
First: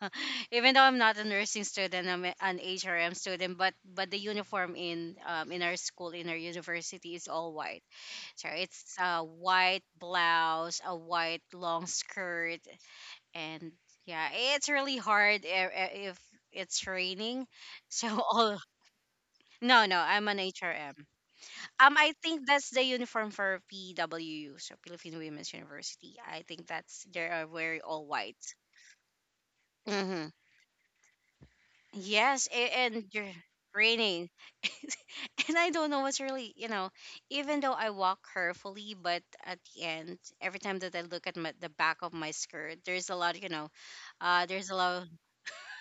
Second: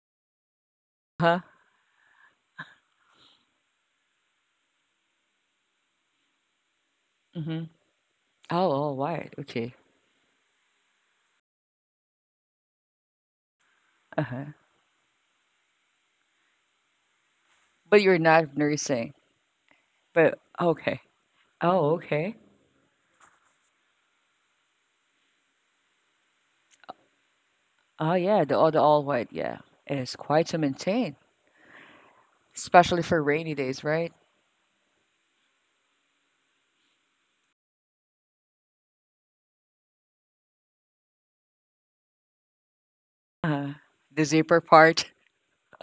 Speaker 2: Even though I'm not a
Speaker 1: huh.
Speaker 2: nursing student, I'm an HRM student, but the uniform in, in our school, in our university, is all
Speaker 1: Mhm.
Speaker 2: white. So
Speaker 1: Oh,
Speaker 2: it's
Speaker 1: all
Speaker 2: a
Speaker 1: right. Okay.
Speaker 2: white blouse, a white long skirt, and
Speaker 1: Uh
Speaker 2: yeah,
Speaker 1: huh.
Speaker 2: it's really hard if it's raining.
Speaker 1: But
Speaker 2: So
Speaker 1: you're not
Speaker 2: all
Speaker 1: nursing.
Speaker 2: no, no, I'm
Speaker 1: But
Speaker 2: an HRM.
Speaker 1: okay. Oh,
Speaker 2: I
Speaker 1: okay.
Speaker 2: think that's the uniform for PWU, so Philippine Women's University. I think that's they are very all
Speaker 1: Oh yeah,
Speaker 2: white.
Speaker 1: the all white. Yeah, it's
Speaker 2: Mhm.
Speaker 1: quite to maintain,
Speaker 2: Yes,
Speaker 1: especially
Speaker 2: and
Speaker 1: for
Speaker 2: you're
Speaker 1: rainy days, right?
Speaker 2: raining. And I don't know what's really, you know, even though I walk carefully, but at the end, every time that I look at my, the back of my skirt, there's a lot, you know,
Speaker 1: Uh, the zipper
Speaker 2: there's a lot,
Speaker 1: part.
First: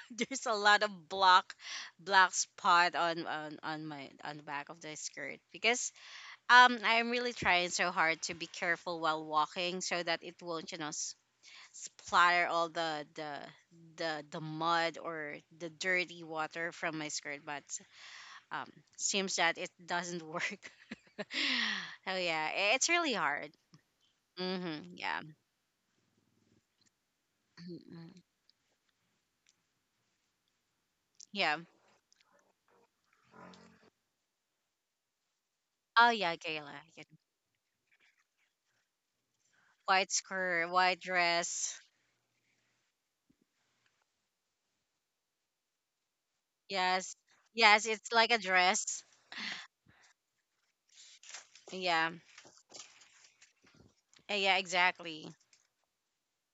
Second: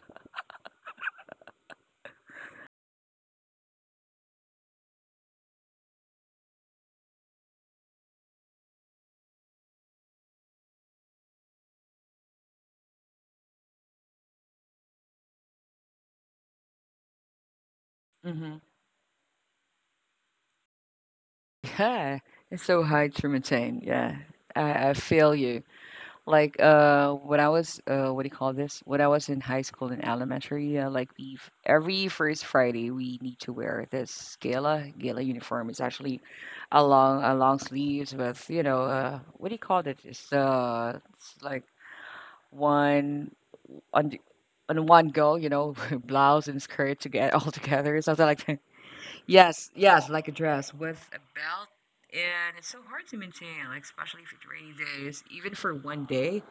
Speaker 2: there's a lot of black, black spot on the back of the skirt because, I'm really trying so hard to be careful while walking so that it won't, you know, splatter all the mud or the dirty water from my skirt. But
Speaker 1: Mhm.
Speaker 2: um seems that it doesn't work. Oh
Speaker 1: Yeah,
Speaker 2: yeah,
Speaker 1: it's so
Speaker 2: it's really
Speaker 1: hard to
Speaker 2: hard.
Speaker 1: maintain. Yeah,
Speaker 2: Mm-hmm,
Speaker 1: I
Speaker 2: yeah.
Speaker 1: feel you. Like when I was
Speaker 2: Mm-mm.
Speaker 1: what do you call this? When I was in high school and elementary, like we f-
Speaker 2: Yeah,
Speaker 1: every first Friday we need to wear this gala gala uniform. It's
Speaker 2: oh
Speaker 1: actually
Speaker 2: yeah, gala, yeah.
Speaker 1: a long sleeves with you know what do you call it?
Speaker 2: White skirt, white
Speaker 1: It's like
Speaker 2: dress.
Speaker 1: one on the- on one go, you know, blouse and skirt to
Speaker 2: Yes,
Speaker 1: get all
Speaker 2: yes,
Speaker 1: together,
Speaker 2: it's
Speaker 1: something
Speaker 2: like a
Speaker 1: like that.
Speaker 2: dress.
Speaker 1: Yes, yes, like a dress with a belt.
Speaker 2: Yeah.
Speaker 1: And it's so hard to maintain, like especially if it
Speaker 2: Yeah,
Speaker 1: rainy days,
Speaker 2: exactly.
Speaker 1: even for one day.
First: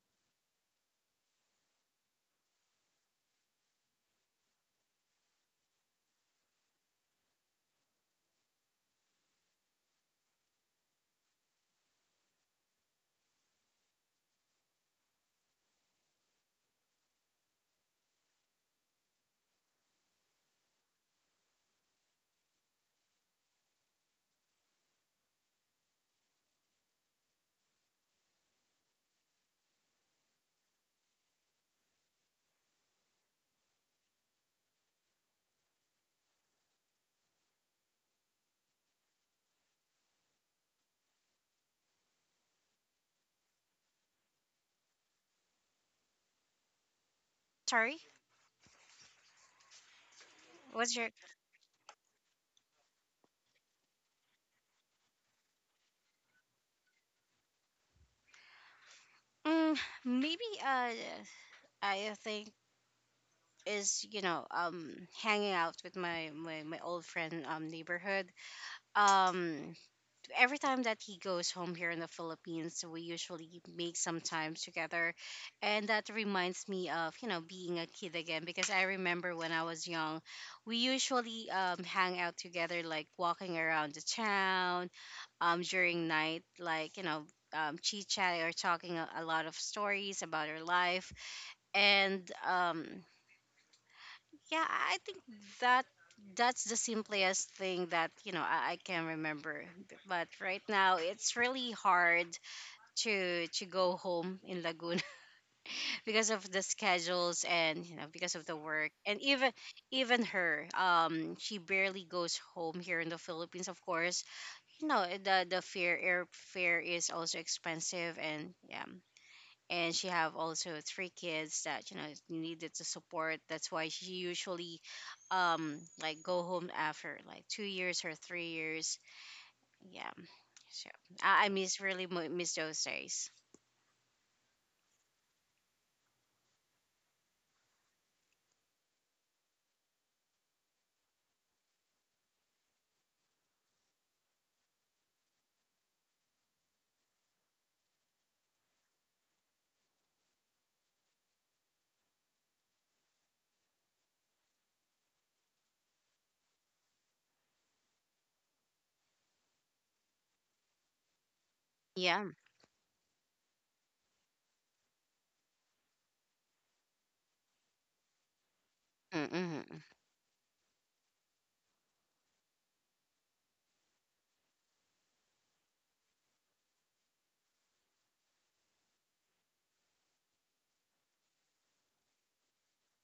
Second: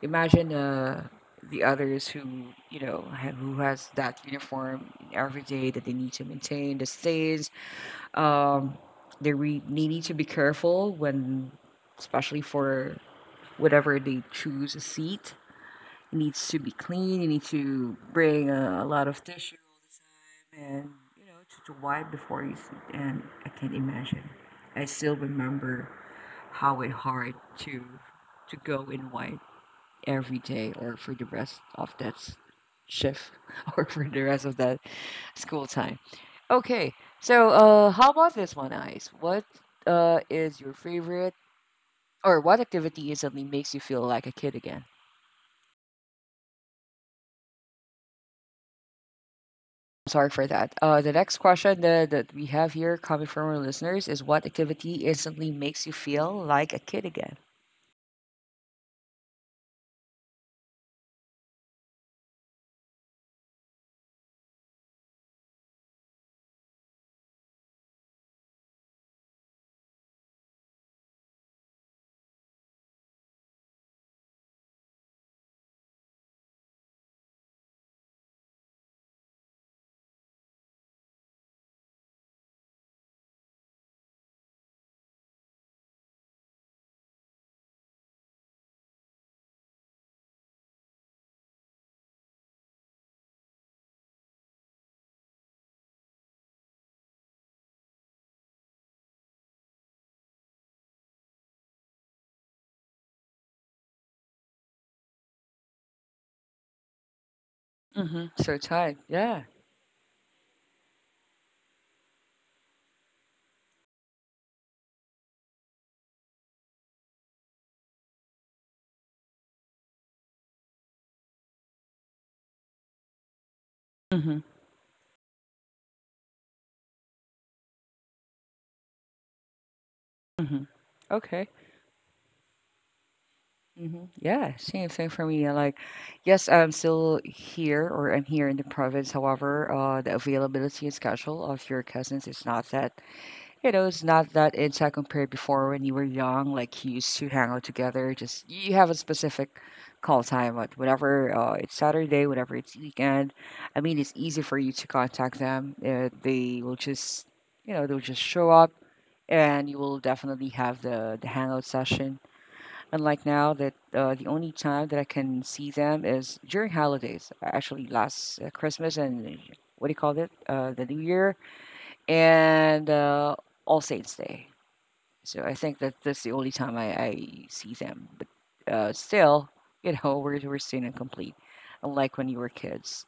Speaker 1: Imagine the others who you know ha- who has that uniform every day that they need to maintain the stains. Um, they re- they need to be careful when, especially for whatever they choose a seat. It needs to be clean. You need to bring a lot of tissue all the time, and you know to wipe before you sleep. And I can't imagine. I still remember how it hard to to go and wipe every day or for the rest of that s- shift or for the rest of that school time. Okay, so how about this one, Ice? What is your favorite or what activity instantly makes you feel like a kid again?
Speaker 2: Sorry.
Speaker 1: Sorry for that.
Speaker 2: What's
Speaker 1: The
Speaker 2: your
Speaker 1: next question that, that we have here coming from our listeners is what activity instantly makes you feel like a kid again?
Speaker 2: mm, maybe, I think is, you know, hanging out with my old friend, neighborhood. um every time that he goes home here in the Philippines, we usually make some time together. And that reminds me of, you know, being a kid again because I remember when I was young, we usually hang out together, like walking around the town during night, like, you know, chit chat or talking a lot of stories about our life. And, yeah, I think that that's the simplest thing that you know I can remember. But right now, it's really hard to go home in Laguna because of the schedules and you know because
Speaker 1: Mm-hmm.
Speaker 2: of the
Speaker 1: So,
Speaker 2: work
Speaker 1: time.
Speaker 2: and
Speaker 1: Yeah.
Speaker 2: even her. She barely goes home here in the Philippines. Of course, you know the fare airfare is also expensive. And yeah, and she have also three kids that you know needed to support. That's why she
Speaker 1: Mm-hmm.
Speaker 2: usually like go home after like two years or three years. Yeah.
Speaker 1: Mm-hmm.
Speaker 2: So
Speaker 1: Okay.
Speaker 2: I miss really miss those days.
Speaker 1: Hmm. Yeah, same, same for me. Like, yes, I'm still here or I'm here in the province. However, the availability and schedule of your cousins is not that, you know, it's not that intact compared before when you were young. Like, you used to hang out together. Just you have a specific call time at whenever it's Saturday, whenever it's weekend. I mean, it's easy for you to contact them. They will just, you know, they'll just show up, and you will definitely have the hangout session.
Speaker 2: Yeah.
Speaker 1: Unlike now, that the only time that I can see them is during holidays. Actually, last Christmas and
Speaker 2: Mm-hmm.
Speaker 1: what do you call it? The New Year and All Saints Day. So I think that that's the only time I see them. But still, you know, we're still incomplete. Unlike when you were kids,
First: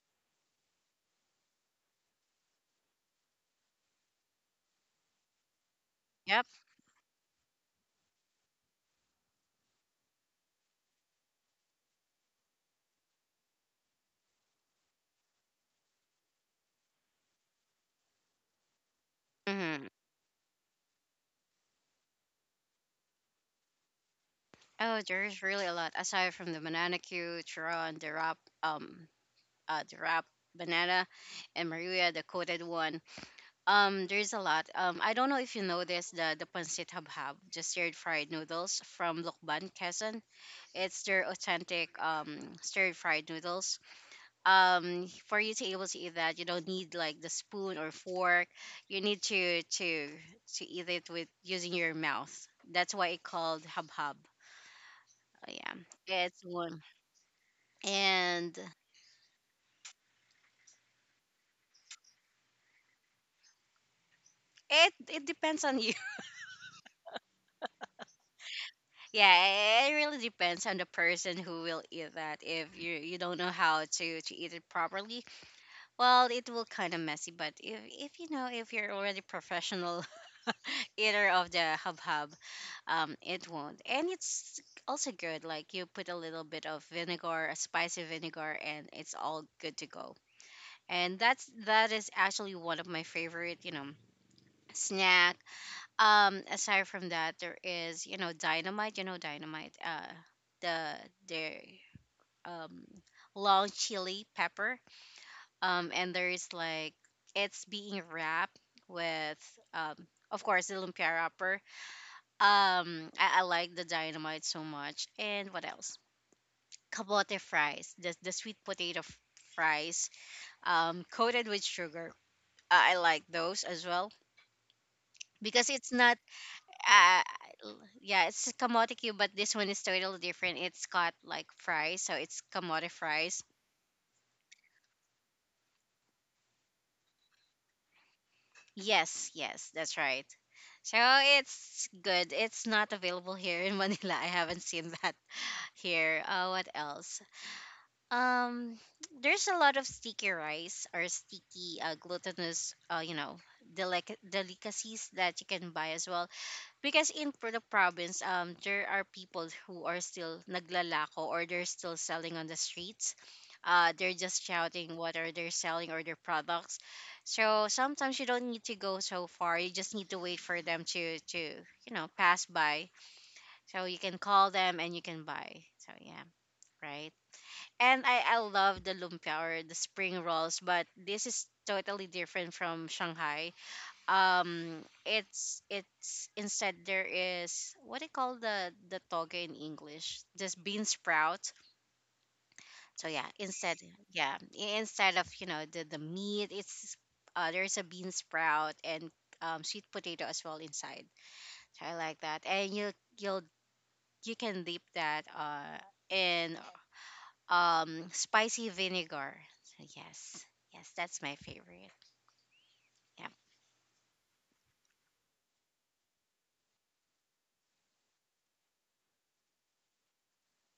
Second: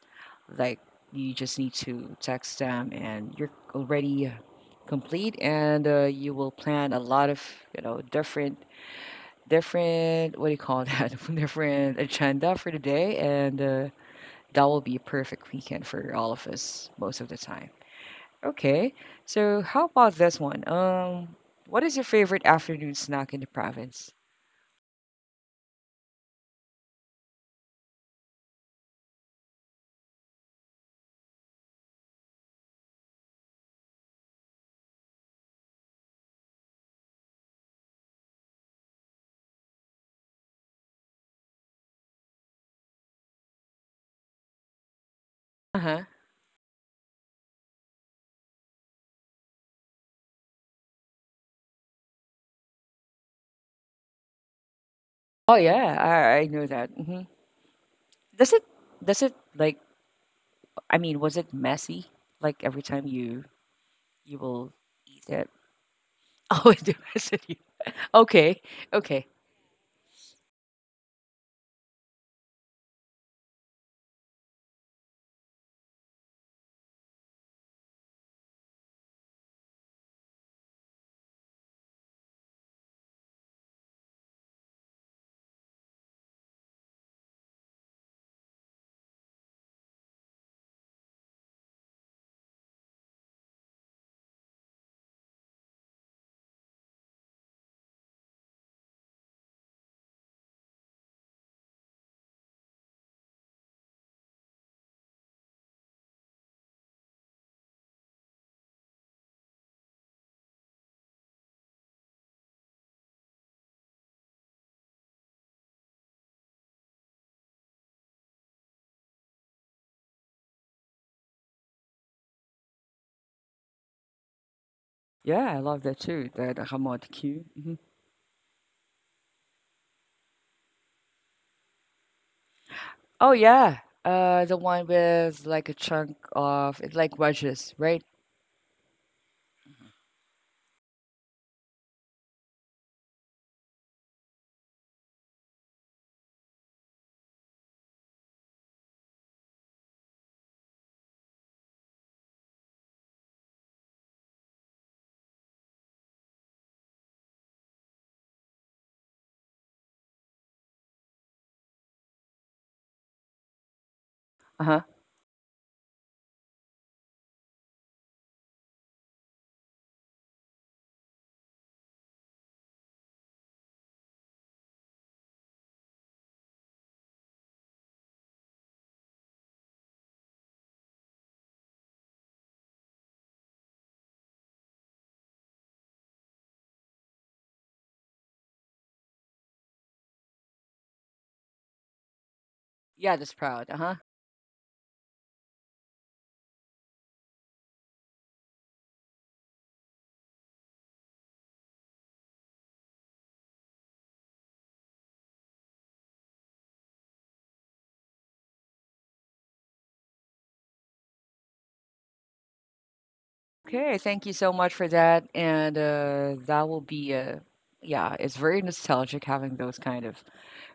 Speaker 1: like you just need to text them and you're already complete, and you
Speaker 2: Yep.
Speaker 1: will plan a lot of you know different what do you call that? different agenda for the day, and that will be a perfect weekend for all of us most of the time. Okay, so how
Speaker 2: Mm-hmm.
Speaker 1: about this one? What is your favorite afternoon snack in the province?
Speaker 2: Oh, there's really a lot aside from the banana cue Chiron, the wrap. The wrap, banana, and maria the coated one. There's a lot. I don't know if you know this, the pancit habhab, just stir fried noodles from Lukban, Quezon. It's their authentic stir fried noodles. For you to
Speaker 1: Uh
Speaker 2: able to
Speaker 1: huh.
Speaker 2: eat that, you don't need like the spoon or fork. You need to eat it with using your mouth. That's why it called habhab. Oh,
Speaker 1: Oh
Speaker 2: yeah,
Speaker 1: yeah,
Speaker 2: it's
Speaker 1: I know
Speaker 2: one,
Speaker 1: that. Hmm. Does
Speaker 2: and
Speaker 1: it does it like I mean, was it messy? Like every time you you will
Speaker 2: it
Speaker 1: eat it.
Speaker 2: depends on you.
Speaker 1: Oh, it messes you. Okay, okay.
Speaker 2: Yeah, it really depends on the person who will eat that. If you don't know how to eat it properly, well, it will kind of messy. But if you know, if you're already professional eater of the hubhub, it won't. And it's also good. Like you put a little bit of vinegar, a spicy vinegar, and it's all good to go. And that is actually one of my favorite, you know, snack. Aside from that, there is you know dynamite, you know dynamite, the their um long chili pepper, and there is like it's being wrapped with, um of course, the lumpia wrapper. I like the dynamite so much. And what else? Kabote fries, the sweet potato fries coated with sugar. I like those as well
Speaker 1: Yeah, I
Speaker 2: because
Speaker 1: love
Speaker 2: it's
Speaker 1: that
Speaker 2: not,
Speaker 1: too. That the hamad
Speaker 2: uh,
Speaker 1: Q.
Speaker 2: yeah, it's kamote cube, but this one is totally different. It's got like fries, so it's kamote
Speaker 1: Oh
Speaker 2: fries.
Speaker 1: yeah. The one with like a chunk of it's like wedges, right?
Speaker 2: Yes, yes, that's right. So it's good. It's not available here in Manila. I haven't seen that here. What else? Um, there's a lot of sticky rice or sticky glutinous, you know, delicacies that you can buy as well. Because the province, um, there are people who are still naglalako or they're still selling on the streets. Uh, they're just
Speaker 1: Uh-huh.
Speaker 2: shouting what are they selling or their products. So sometimes you don't need to go so far. You just need to wait for them to you know pass by, so you can call them and you can buy. So yeah, right. And I love the lumpia or the spring rolls, but this is totally different from shanghai. It's instead, there is, what do you call the toge in english, this bean sprout. So
Speaker 1: Yeah,
Speaker 2: yeah,
Speaker 1: the sprout.
Speaker 2: instead,
Speaker 1: Uh-huh.
Speaker 2: yeah, instead of you know the meat, it's, there's a bean sprout and, sweet potato as well inside. So I like that. And you'll you can dip that in, um, spicy vinegar. So yes, yes, that's my favorite. Yeah.
Speaker 1: Okay, thank you so much for that. And that will be yeah, it's very nostalgic having those kind of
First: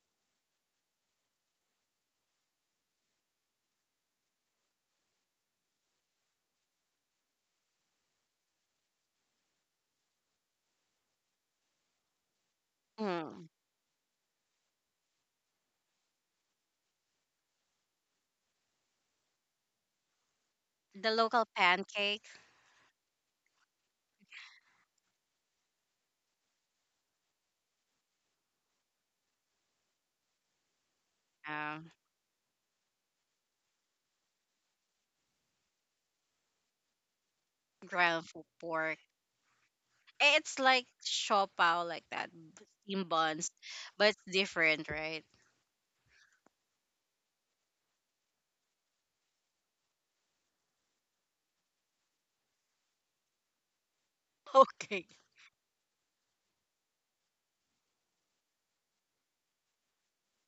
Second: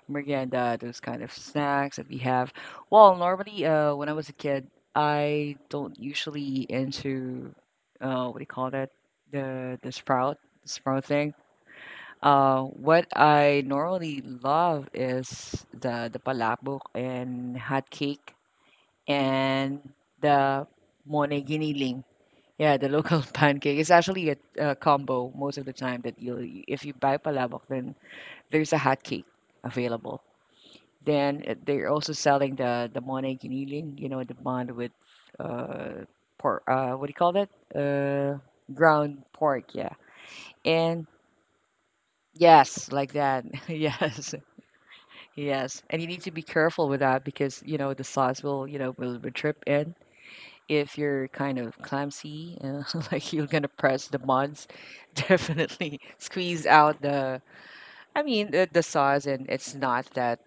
Speaker 1: merienda, those kind of snacks that we have. Well, normally when I was a kid, I don't usually into what do you call that? The sprout, the sprout thing. What
Speaker 2: Mm.
Speaker 1: I normally love is the palabok and hot cake and the
Speaker 2: The local
Speaker 1: moneginiling.
Speaker 2: pancake.
Speaker 1: Yeah, the local pancake. It's actually a combo most of the time that you'll if you buy palabok, then there's a hot cake available. Then
Speaker 2: Yeah.
Speaker 1: they're also selling the moneginiling, you know, the bond with uh pork. What do you call that?
Speaker 2: Ground for pork.
Speaker 1: Ground pork. Yeah,
Speaker 2: Eh, it's like
Speaker 1: and
Speaker 2: show pao like that,
Speaker 1: yes,
Speaker 2: steam
Speaker 1: like that.
Speaker 2: buns, but it's
Speaker 1: Yes.
Speaker 2: different, right?
Speaker 1: Yes, and you need to be careful with that because you know the sauce will, you know, will, drip in if you're kind of clumsy, like you're gonna press the buttons,
Speaker 2: Okay.
Speaker 1: definitely squeeze out the. I mean the sauce, and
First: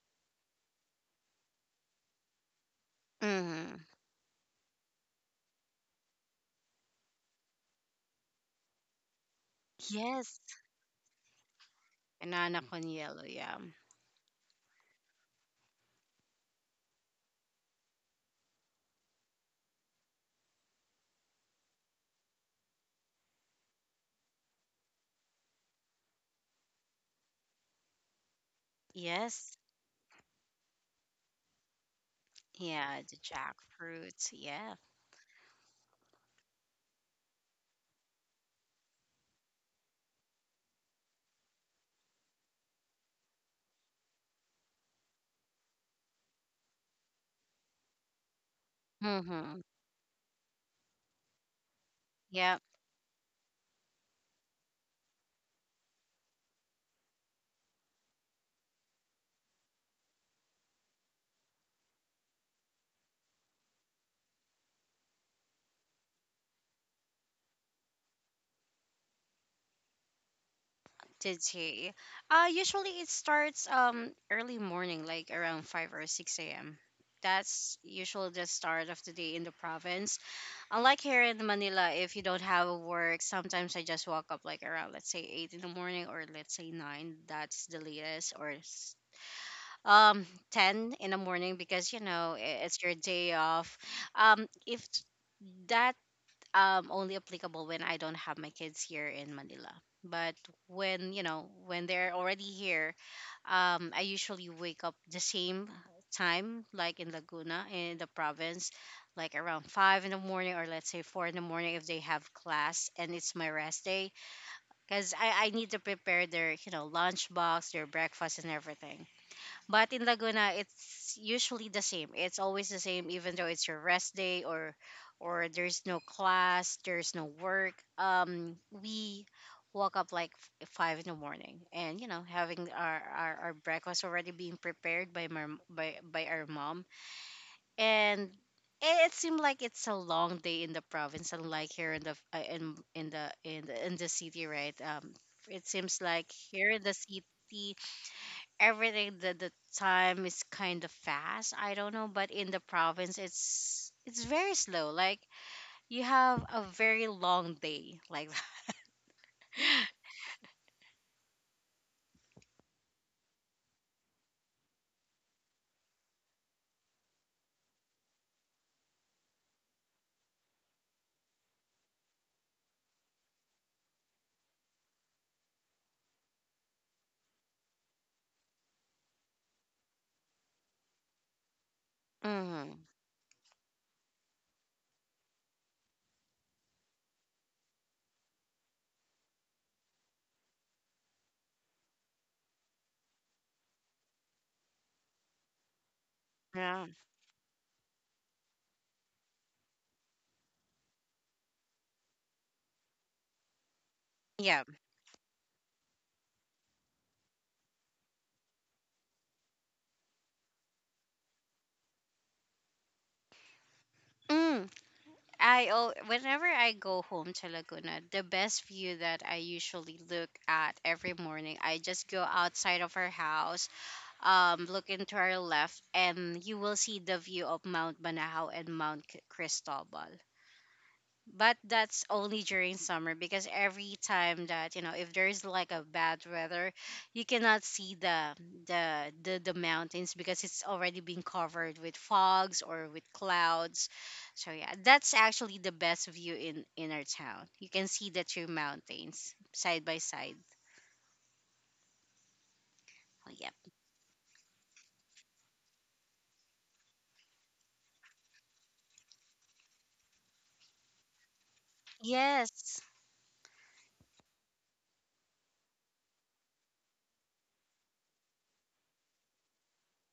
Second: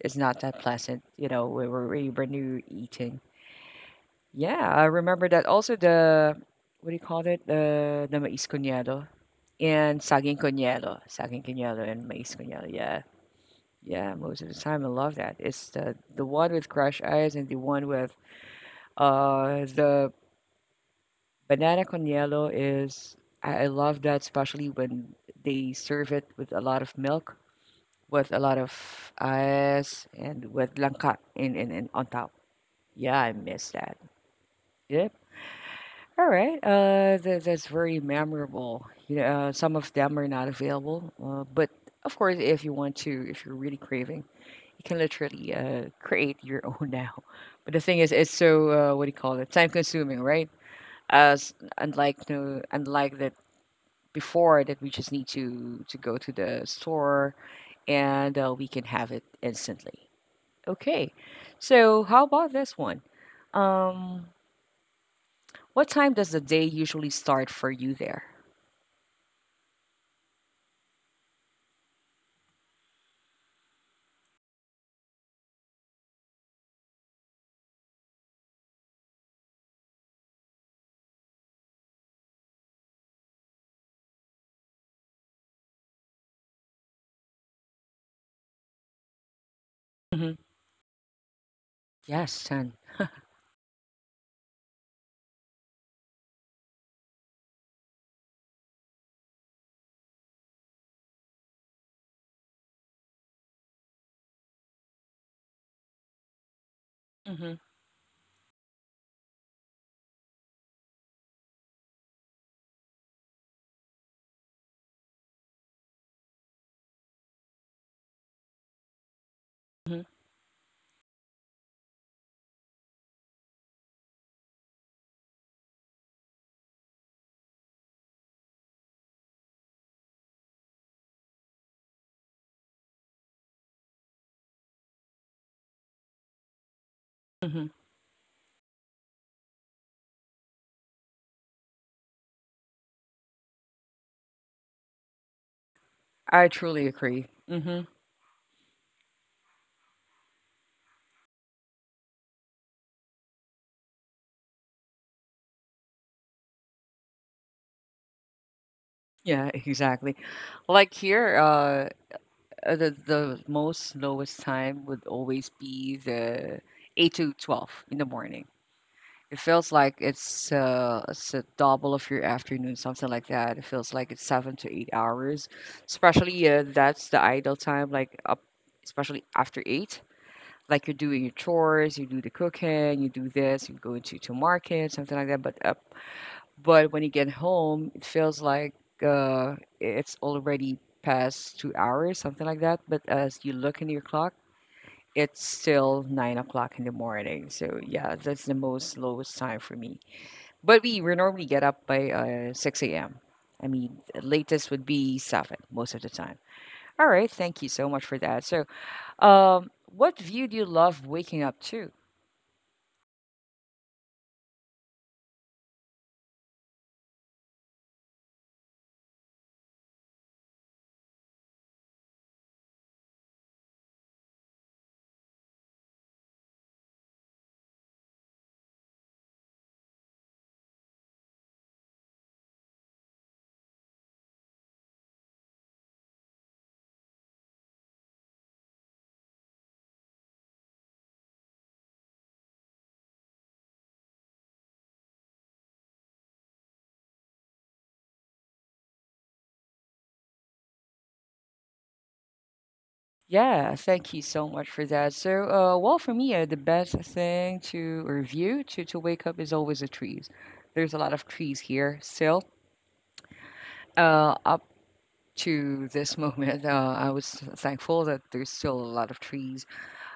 Speaker 1: it's not that pleasant, you know, when, we're when when you're eating.
Speaker 2: Hmm.
Speaker 1: Yeah, I remember that. Also the, what do you call it? The mais coñado and
Speaker 2: Yes,
Speaker 1: saging coñado and mais
Speaker 2: banana
Speaker 1: coñado.
Speaker 2: con
Speaker 1: Yeah.
Speaker 2: yellow, yeah.
Speaker 1: Yeah, most of the time I love that. It's the one with crushed ice and the one with the banana con hielo is I love that, especially when they serve it with a lot of milk, with a lot of
Speaker 2: Yes,
Speaker 1: ice and with langka in, in on top.
Speaker 2: yeah, the
Speaker 1: Yeah, I miss that.
Speaker 2: jackfruit, yeah.
Speaker 1: Yep. All right. That, that's very memorable. You know, some of them are not available, but of course if you want to, if you're really craving, you can literally create your own now. But the thing is, it's so what do you call it?
Speaker 2: Mm-hmm.
Speaker 1: Time consuming, right? As unlike
Speaker 2: Yeah,
Speaker 1: no, unlike that before, that we just need to go to the store and we can have it instantly. Okay, so how about this one? Um, what time does the day usually start for you there?
Speaker 2: did he? Usually it starts early morning, like around five or six a.m. That's usually the start of the day in the province. Unlike here in Manila, if you don't have a work, sometimes I just walk up like around, let's say, eight in the morning, or let's say nine. That's the latest, or
Speaker 1: Hmm.
Speaker 2: ten in the morning, because you know
Speaker 1: Yes, 10.
Speaker 2: it's your day off. If t- that only applicable when I don't have my kids here in Manila. But when you know when they're already here, I usually wake up the same time, like in
Speaker 1: Mm-hmm.
Speaker 2: Laguna in the province, like around five in the morning, or let's say four in the morning if they have class and it's my rest day, because I need to prepare their you know lunchbox, their breakfast, and everything. But
Speaker 1: Hmm.
Speaker 2: in Laguna, it's usually the same. It's always the same, even though it's your rest day, or there's no class, there's no work. We woke up like five in the morning, and you know, having our breakfast already being prepared by my by our mom,
Speaker 1: Hmm.
Speaker 2: and it seemed like it's a long day in the province, unlike here in the city, right? It seems like
Speaker 1: I
Speaker 2: here in
Speaker 1: truly
Speaker 2: the city
Speaker 1: agree. Hmm.
Speaker 2: everything, the time is kind of fast. I don't know. But in the province, it's very slow. Like you have a very long day like that.
Speaker 1: Yeah, exactly. Like here, the most lowest time would always be the 8 to 12 in the morning. It feels like it's a double of your afternoon, something like that. It feels like it's 7 to 8 hours, especially that's the idle time, like up, especially after eight. Like you're doing your chores, you do the
Speaker 2: mm,
Speaker 1: cooking, you do this, you go into to market, something like that. But when you get home, it feels like it's already past 2 hours, something like that. But as you look into your clock, it's still 9 o'clock in
Speaker 2: yeah.
Speaker 1: the morning. So yeah, that's the most lowest time for me. But we normally get up by 6 a.m. I mean, the
Speaker 2: Yeah.
Speaker 1: latest would be 7 most of the time. All right, thank you so much for that. So, what view do you love waking up to?
Speaker 2: Mm. I Oh, whenever I go home to Laguna, the best view that I usually look at every morning, I just go outside of our house, look into our left, and you will see the view of Mount Banahaw and Cristobal. But that's only during summer, because every time that you know if there's like a bad weather, you cannot see the the the mountains, because it's already been covered with fogs or with clouds. So yeah, that's actually the best view in our town. You can see the two mountains side by side. Yep.
Speaker 1: Yeah, thank you so much for that. So, well, for me, the best thing to review to wake up is always the trees. There's a lot of trees here still.
Speaker 2: Yes.
Speaker 1: Up to this moment, I was thankful that there's still a lot of trees.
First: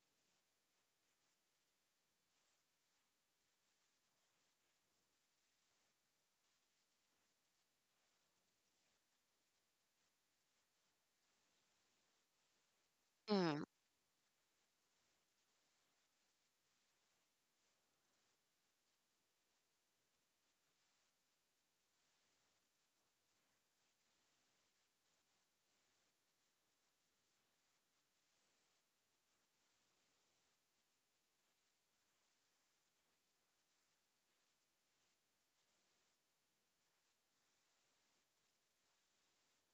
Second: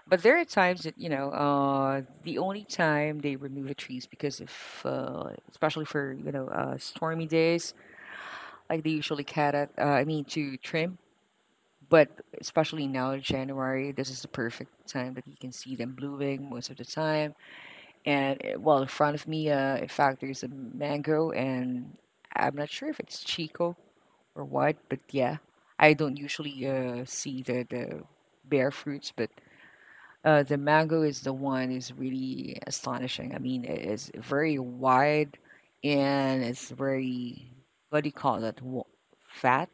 Speaker 1: But there are times that you know, the only time they remove the trees because if, especially for you know, stormy days, like they usually cut it. I mean, to trim. But especially now,
Speaker 2: Mm.
Speaker 1: January, this is the perfect time that you can see them blooming most of the time. And well, in front of me, in fact, there's a mango, and I'm not sure if it's Chico or what, but yeah, I don't usually see the bare fruits, but the mango is the one is really astonishing. I mean, it is very wide and it's very, what do you call that? Fat?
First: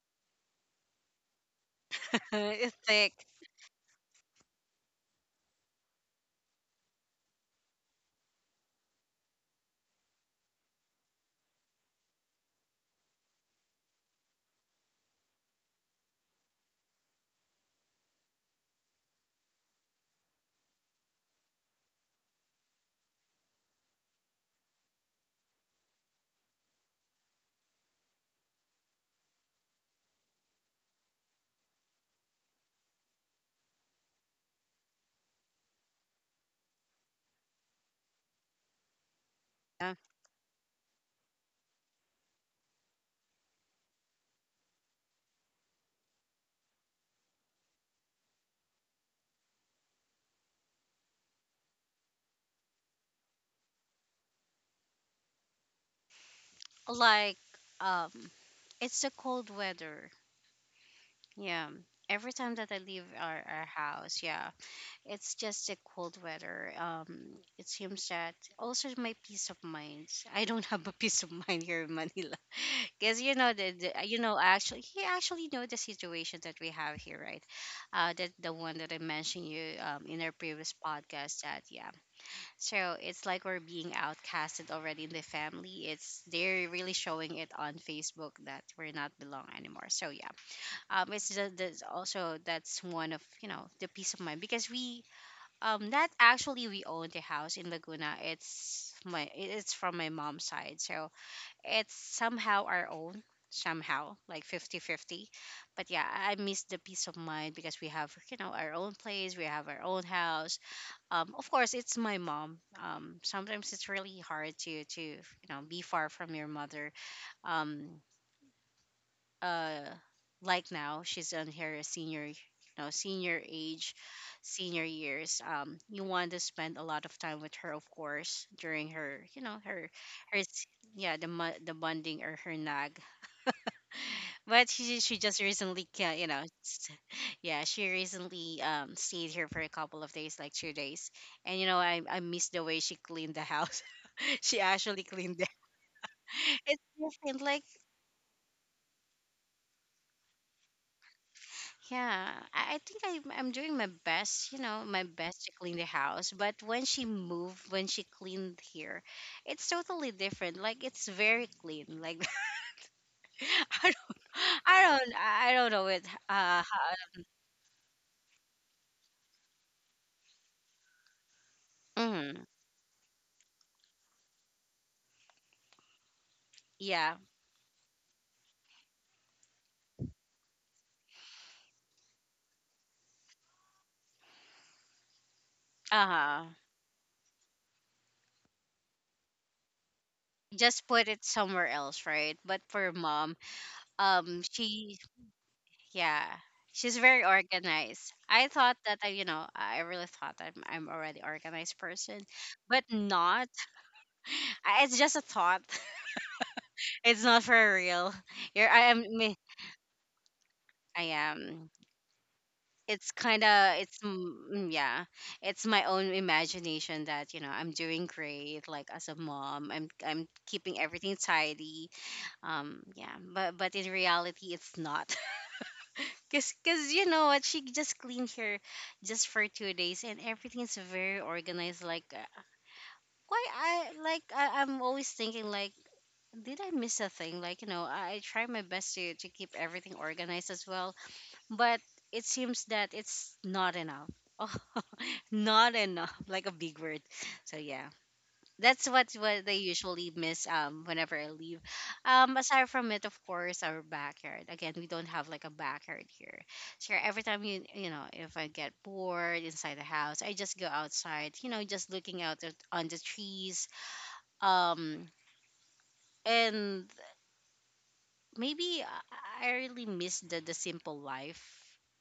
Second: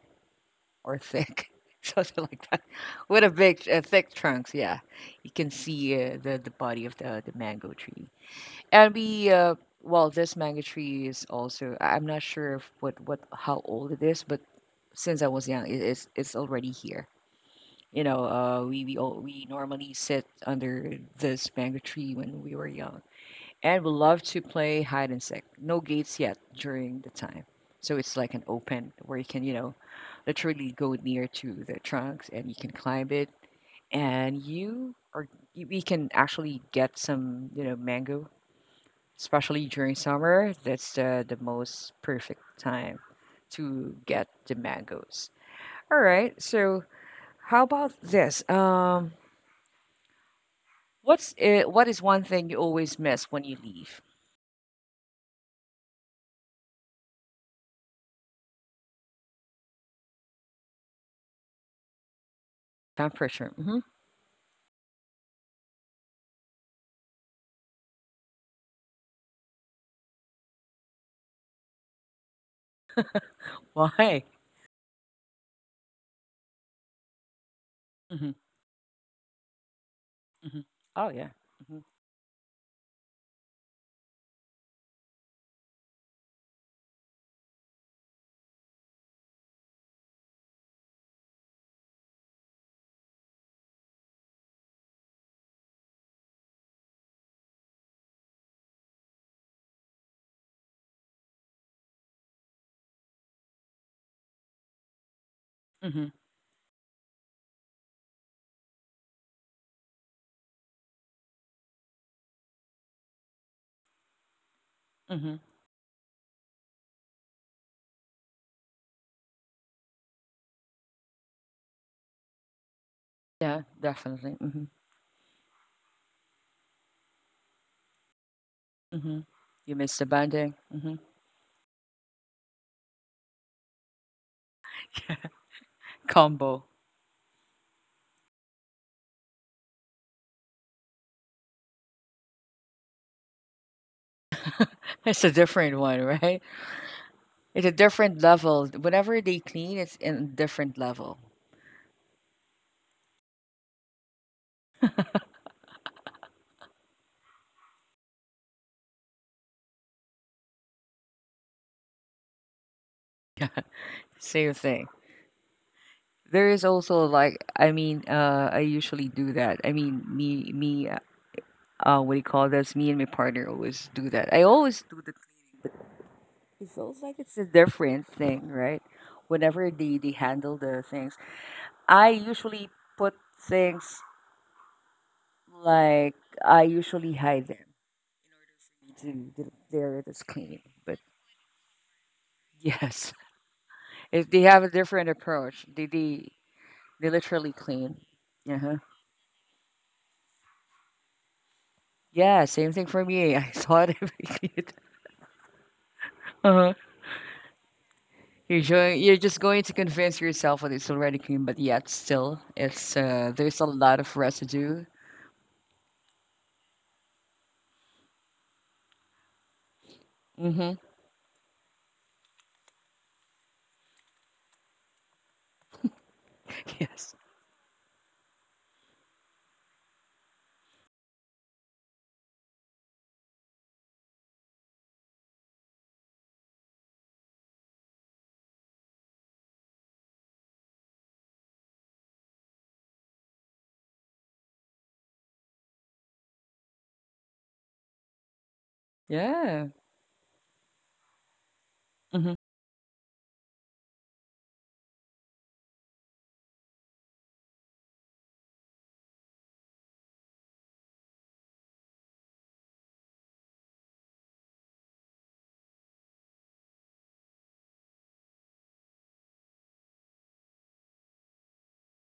Speaker 1: Or thick, something like that,
Speaker 2: It's thick.
Speaker 1: with a big, thick trunks. Yeah, you can see the body of the mango tree, and we. Well, this mango tree is also. I'm not sure if what what how old it is, but since I was young, it's already here. You know, we normally sit under this mango tree when we were young and we love to play hide and seek. No gates yet during the time. So it's like an open where you can, you know, literally go near to the trunks and you can climb it and we can actually get some, you know, mango, especially
Speaker 2: Yeah.
Speaker 1: during summer. That's the most perfect time to get the mangoes. All right. So how about this? What's it, what is one thing you always miss when you leave?
Speaker 2: Like, um, it's a cold weather. Yeah. Every time that I leave
Speaker 1: Temperature.
Speaker 2: our
Speaker 1: Hmm.
Speaker 2: house, yeah, it's just a cold weather. It seems that also my peace of mind. I don't have a peace of mind here in Manila, because you know the you
Speaker 1: Why?
Speaker 2: know actually he actually know the situation that we have here, right? That the one that I mentioned you in our
Speaker 1: Mhm.
Speaker 2: previous
Speaker 1: Oh, yeah.
Speaker 2: podcast, that
Speaker 1: Mhm.
Speaker 2: yeah. So it's like we're being outcasted already in the family. It's they're really showing it on Facebook that we're not belong anymore. So yeah, it's the also that's one of you know the peace of mind, because we, um, that actually we own the house in Laguna. It's it's from my mom's side, so it's somehow our own, somehow like 50 50. But yeah,
Speaker 1: Mhm.
Speaker 2: I miss the peace of mind because we have you know our own place, we have our own house. Um, of course, it's my mom. Um, sometimes it's really hard to you
Speaker 1: Mhm.
Speaker 2: know be far from your mother. um uh like now, she's on her senior, you know, senior
Speaker 1: Yeah,
Speaker 2: age,
Speaker 1: definitely. Mhm.
Speaker 2: senior years. Um, you want to spend a lot of time with her, of course, during her,
Speaker 1: Mhm.
Speaker 2: you know,
Speaker 1: You miss the
Speaker 2: her
Speaker 1: bonding.
Speaker 2: s-
Speaker 1: Mhm.
Speaker 2: yeah, the bonding, or her nag. But she just recently you know
Speaker 1: Combo.
Speaker 2: yeah, she recently stayed here for a couple of days, like two days, and you know I miss the way she cleaned the house. She actually
Speaker 1: It's a
Speaker 2: cleaned the...
Speaker 1: different one, right?
Speaker 2: It's different, like...
Speaker 1: It's a different level. Whenever they clean, it's in a different level.
Speaker 2: Yeah, I think I'm doing my best, you know, my best to clean the house. But when she moved, when she cleaned here, it's totally different. Like it's very clean. Like I don't,
Speaker 1: Same thing.
Speaker 2: I don't know it.
Speaker 1: There is also like, I mean, I usually do that. I mean, what do you
Speaker 2: Mm,
Speaker 1: call this? Me and my partner always do that. I always do the. It feels
Speaker 2: yeah.
Speaker 1: like it's a different thing, right? Whenever they handle the things, I usually put things.
Speaker 2: Uh
Speaker 1: Like
Speaker 2: huh.
Speaker 1: I usually hide them to they're this clean.
Speaker 2: Just
Speaker 1: But
Speaker 2: put it somewhere else, right? But for
Speaker 1: yes,
Speaker 2: mom,
Speaker 1: if
Speaker 2: um,
Speaker 1: they have a
Speaker 2: she,
Speaker 1: different approach,
Speaker 2: yeah, she's
Speaker 1: they
Speaker 2: very
Speaker 1: literally clean.
Speaker 2: organized. I
Speaker 1: Uh huh.
Speaker 2: thought that I, you know, I really thought that I'm already organized person,
Speaker 1: Yeah, same
Speaker 2: but
Speaker 1: thing for me.
Speaker 2: not.
Speaker 1: I saw it every kid.
Speaker 2: It's just a thought.
Speaker 1: Uh-huh.
Speaker 2: It's not for real.
Speaker 1: You're
Speaker 2: You're, I am.
Speaker 1: showing, you're just going to convince yourself that it's
Speaker 2: I
Speaker 1: already clean, but
Speaker 2: am.
Speaker 1: yet still, it's
Speaker 2: It's kind
Speaker 1: there's a
Speaker 2: of. It's
Speaker 1: lot of residue.
Speaker 2: yeah. It's my own imagination that you know I'm doing great. Like as a mom, I'm
Speaker 1: Mm-hmm.
Speaker 2: keeping everything tidy. Yeah. But in reality, it's not. Cause cause you
Speaker 1: Yes.
Speaker 2: know what? She just cleaned here just for two days, and everything's very organized. Like why I like I'm always thinking like, did I miss a thing? Like, you know, I try my best to keep everything organized as well, but it seems that it's not enough. Oh, not enough, like a big word. So yeah, that's what they
Speaker 1: Yeah.
Speaker 2: usually miss whenever I leave.
Speaker 1: Mm-hmm.
Speaker 2: Aside from it, of course, our backyard. Again, we don't have like a backyard here. So yeah, every time you know, if I get bored inside the house, I just go outside. You know, just looking out at, on the trees. Um, and maybe I really miss the simple life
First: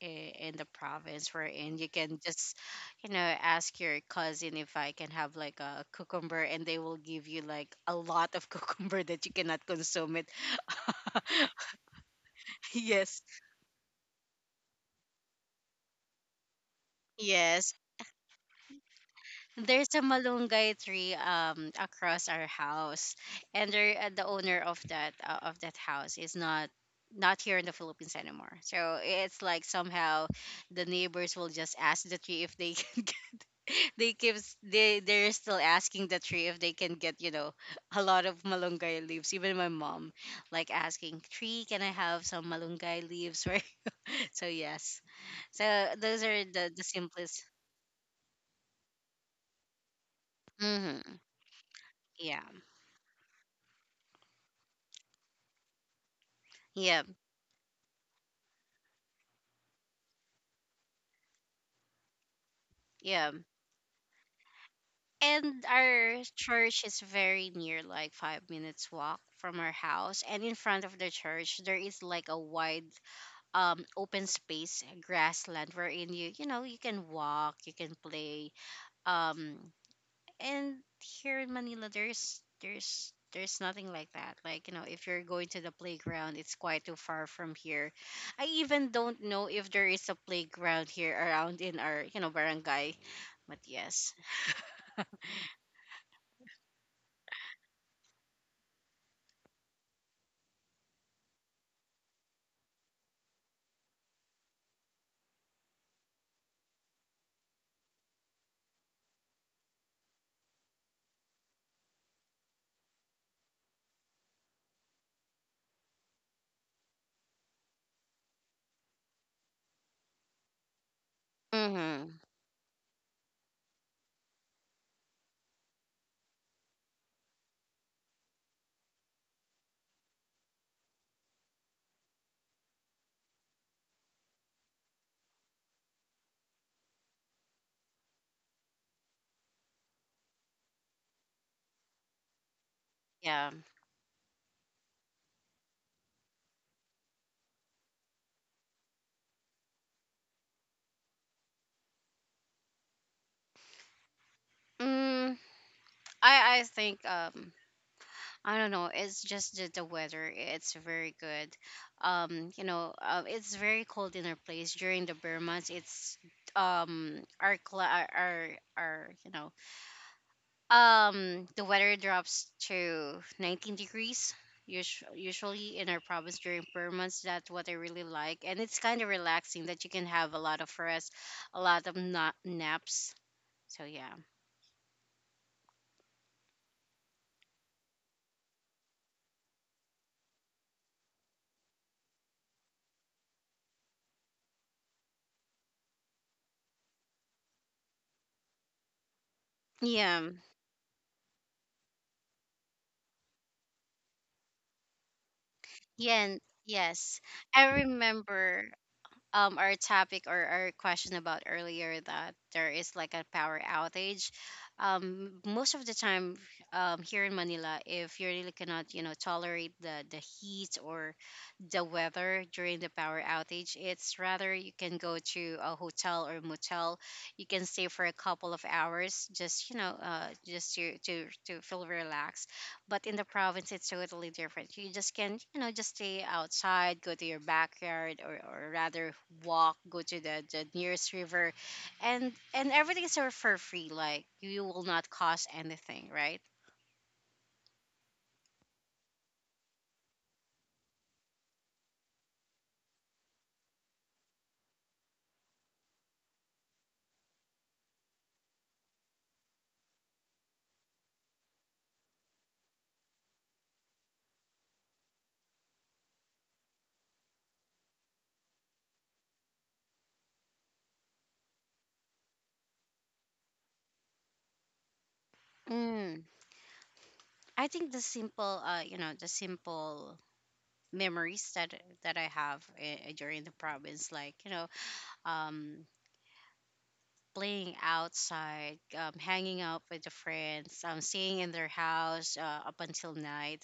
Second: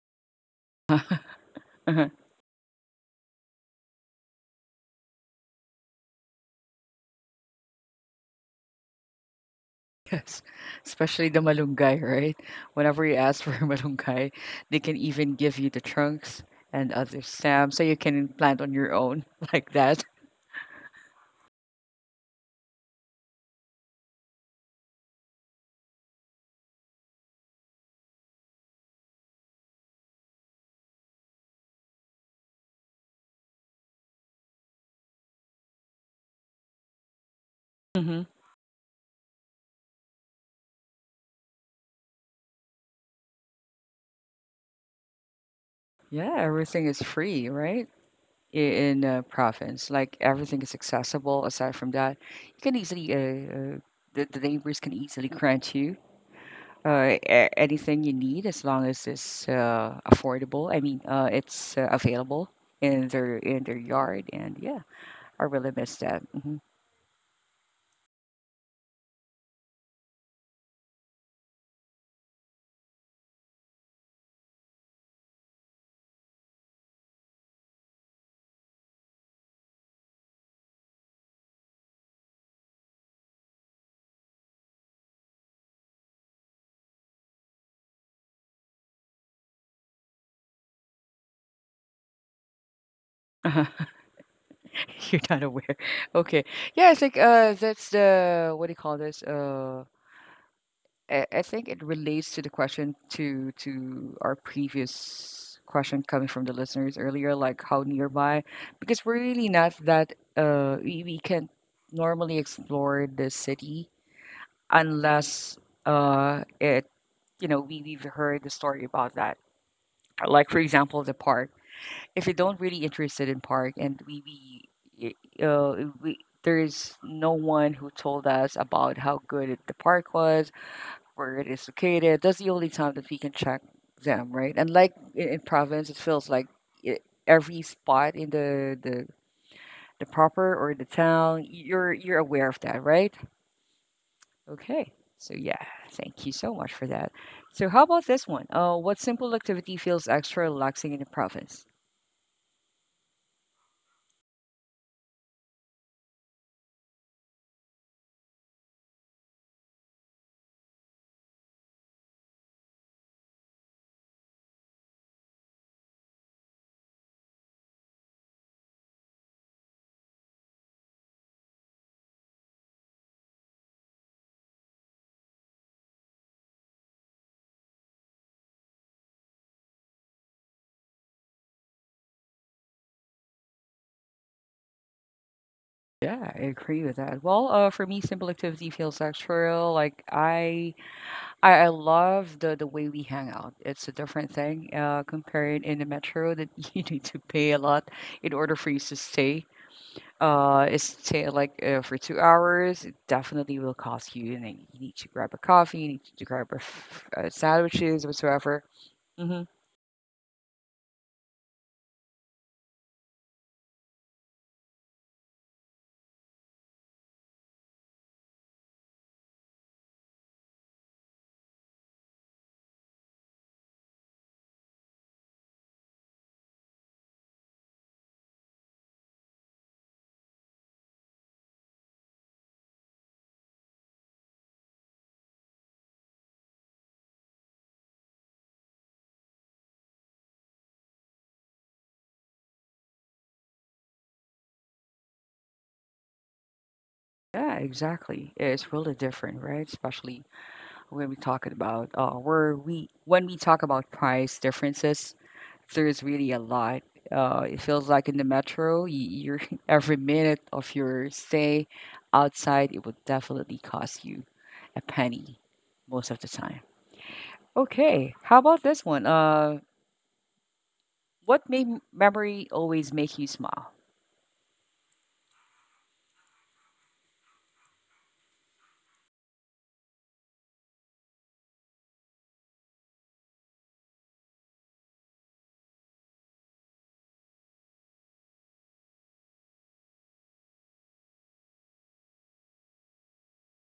Speaker 2: i- in the province wherein you can just you know ask your cousin if I can have like a cucumber, and they will give you like a lot of cucumber that you cannot consume it.
Speaker 1: Yes, especially the malunggay, right? Whenever you
Speaker 2: Yes,
Speaker 1: ask for malunggay, they can even give you the trunks and other
Speaker 2: yes.
Speaker 1: stamps so you can plant on your own like
Speaker 2: There's a
Speaker 1: that.
Speaker 2: malunggay tree across our house, and the owner of that house is not here in the Philippines anymore. So it's like somehow the neighbors will just ask the tree if they can get, they're still asking the tree if they can get, you know, a lot
Speaker 1: Hmm.
Speaker 2: of malunggay leaves. Even my mom, like, asking tree, can I have some malunggay leaves? Right. So yes, so those
Speaker 1: Yeah,
Speaker 2: are the
Speaker 1: everything is
Speaker 2: simplest.
Speaker 1: free, right? I- In province, like everything is
Speaker 2: Mm-hmm.
Speaker 1: accessible. Aside from that,
Speaker 2: Yeah.
Speaker 1: you can easily the neighbors can easily grant you
Speaker 2: Yeah.
Speaker 1: anything you need as long as it's affordable. I mean, it's available
Speaker 2: Yeah.
Speaker 1: in their yard, and yeah. I
Speaker 2: And
Speaker 1: really miss
Speaker 2: our
Speaker 1: that. Mhm.
Speaker 2: church is very near, like 5 minutes walk from our house. And in front of the church, there is like a wide, open space, grassland, wherein you, you know, you can walk, you can play. Um, and here in Manila, there's nothing like that. Like, you know, if you're going to the playground, it's quite too far from here. I even don't know if there is a playground here around in our, you know, barangay. But
Speaker 1: Uh-huh.
Speaker 2: yes.
Speaker 1: You're not aware. Okay. Yeah, I think that's the, what do you call this? I think it relates to the question to our previous question coming from the listeners earlier, like how nearby, because we're really not that we can normally explore the city unless it you know, we've heard the story about that. Like for example the park.
Speaker 2: Hmm.
Speaker 1: If you don't really interested in park, and we y- we there's no one who told us about how good it- the park was, where it is located. That's the only time that we can check them, right? And like in province, it feels like it, every spot in the proper or the town, you're aware of that, right?
Speaker 2: Yeah.
Speaker 1: Okay, so yeah, thank you so much for that. So how about this one? What simple activity feels extra relaxing in the province?
Speaker 2: Mm, I think I don't know. It's just the weather. It's very good. You know, it's very cold in our place during the bear months. It's our cla our you know the weather drops to 19 degrees. Usually in our province during bear months, that's what I really like, and it's kind of relaxing that you can have a lot of rest, a lot of naps. So yeah,
Speaker 1: Yeah, I agree with that. Well, for me, simple activity feels extra. I love the way we hang out. It's a different thing compared in the metro that you need to pay a lot in order for you to stay.
Speaker 2: yeah.
Speaker 1: Is stay like for 2 hours. It definitely will cost you, and then you need to grab a coffee. You need to
Speaker 2: Yeah,
Speaker 1: grab a
Speaker 2: yes. I
Speaker 1: sandwiches,
Speaker 2: remember
Speaker 1: whatsoever. Hmm.
Speaker 2: our topic or our question about earlier that there is like a power outage. Most of the time here in Manila, if you really cannot, you know, tolerate the heat or the weather during the power outage, it's rather you can go to a hotel or motel. You can stay for a couple of hours, just, you know, just to feel relaxed. But in the province, it's totally different. You just can, you know, just stay outside, go to your backyard, or rather walk, go to the nearest river, and everything is for free. Like you will not cost anything, right?
Speaker 1: Yeah, exactly. It's really different, right? Especially when we talking about where we when we talk about price differences, there's really a lot. It feels like in the metro, you're every minute of your stay outside, it would definitely cost you a penny most of the time. Okay, how about this one? What made memory always make you smile?
Speaker 2: Mm. I think you know, the simple memories that I have during the province, like, you know, um, playing outside, hanging out with the friends, staying in their house up until night,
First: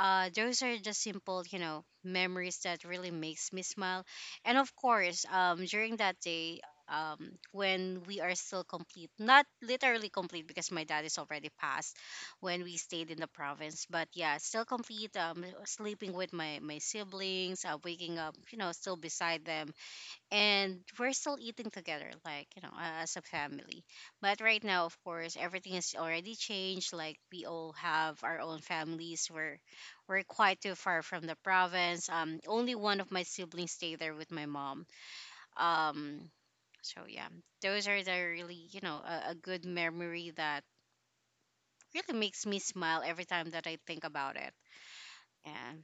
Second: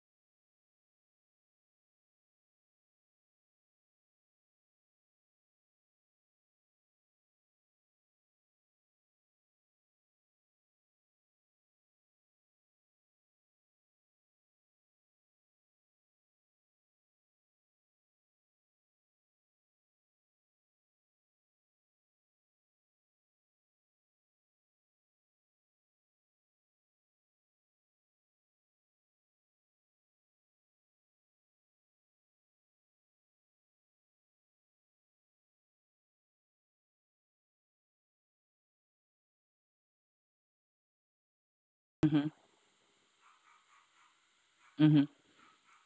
Speaker 2: those are just simple, you know, memories that really makes me smile. And of course, during that day, when we are still complete, not literally complete because my dad is already passed when we stayed in the province, but yeah, still complete, sleeping with my siblings, waking up, you know, still beside them, and we're still eating together like, you know, as a family. But right now, of course, everything is already changed. Like, we all have our own families. We're quite too far from the province. Only one of my siblings stay there with my mom. um so yeah, those are the really, you know, a good memory that really
Speaker 1: Mm-hmm.
Speaker 2: makes me smile every time that I think about it.
Speaker 1: Mm-hmm.
Speaker 2: And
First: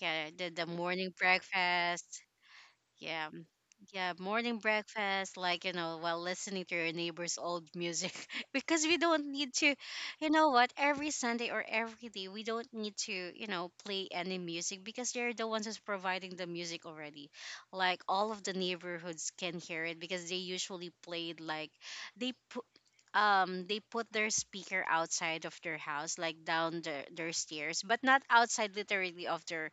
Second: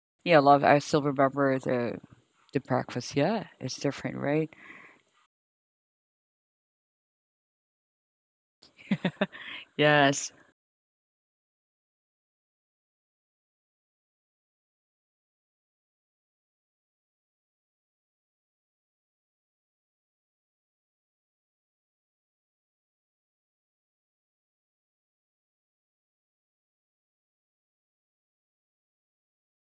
Speaker 2: yeah,
Speaker 1: Yeah, love.
Speaker 2: the
Speaker 1: I still
Speaker 2: morning
Speaker 1: remember
Speaker 2: breakfast.
Speaker 1: the breakfast.
Speaker 2: Yeah.
Speaker 1: Yeah, it's
Speaker 2: Yeah,
Speaker 1: different, right?
Speaker 2: morning breakfast, like, you know, while listening to your neighbor's old music. Because we don't need to, you
Speaker 1: Yes.
Speaker 2: know what, every Sunday or every day, we don't need to, you know, play any music because they're the ones who's providing the music already. Like, all of the neighborhoods can hear it because they usually played, like, they put. They put their speaker outside of their house, like down their stairs, but not outside literally of their,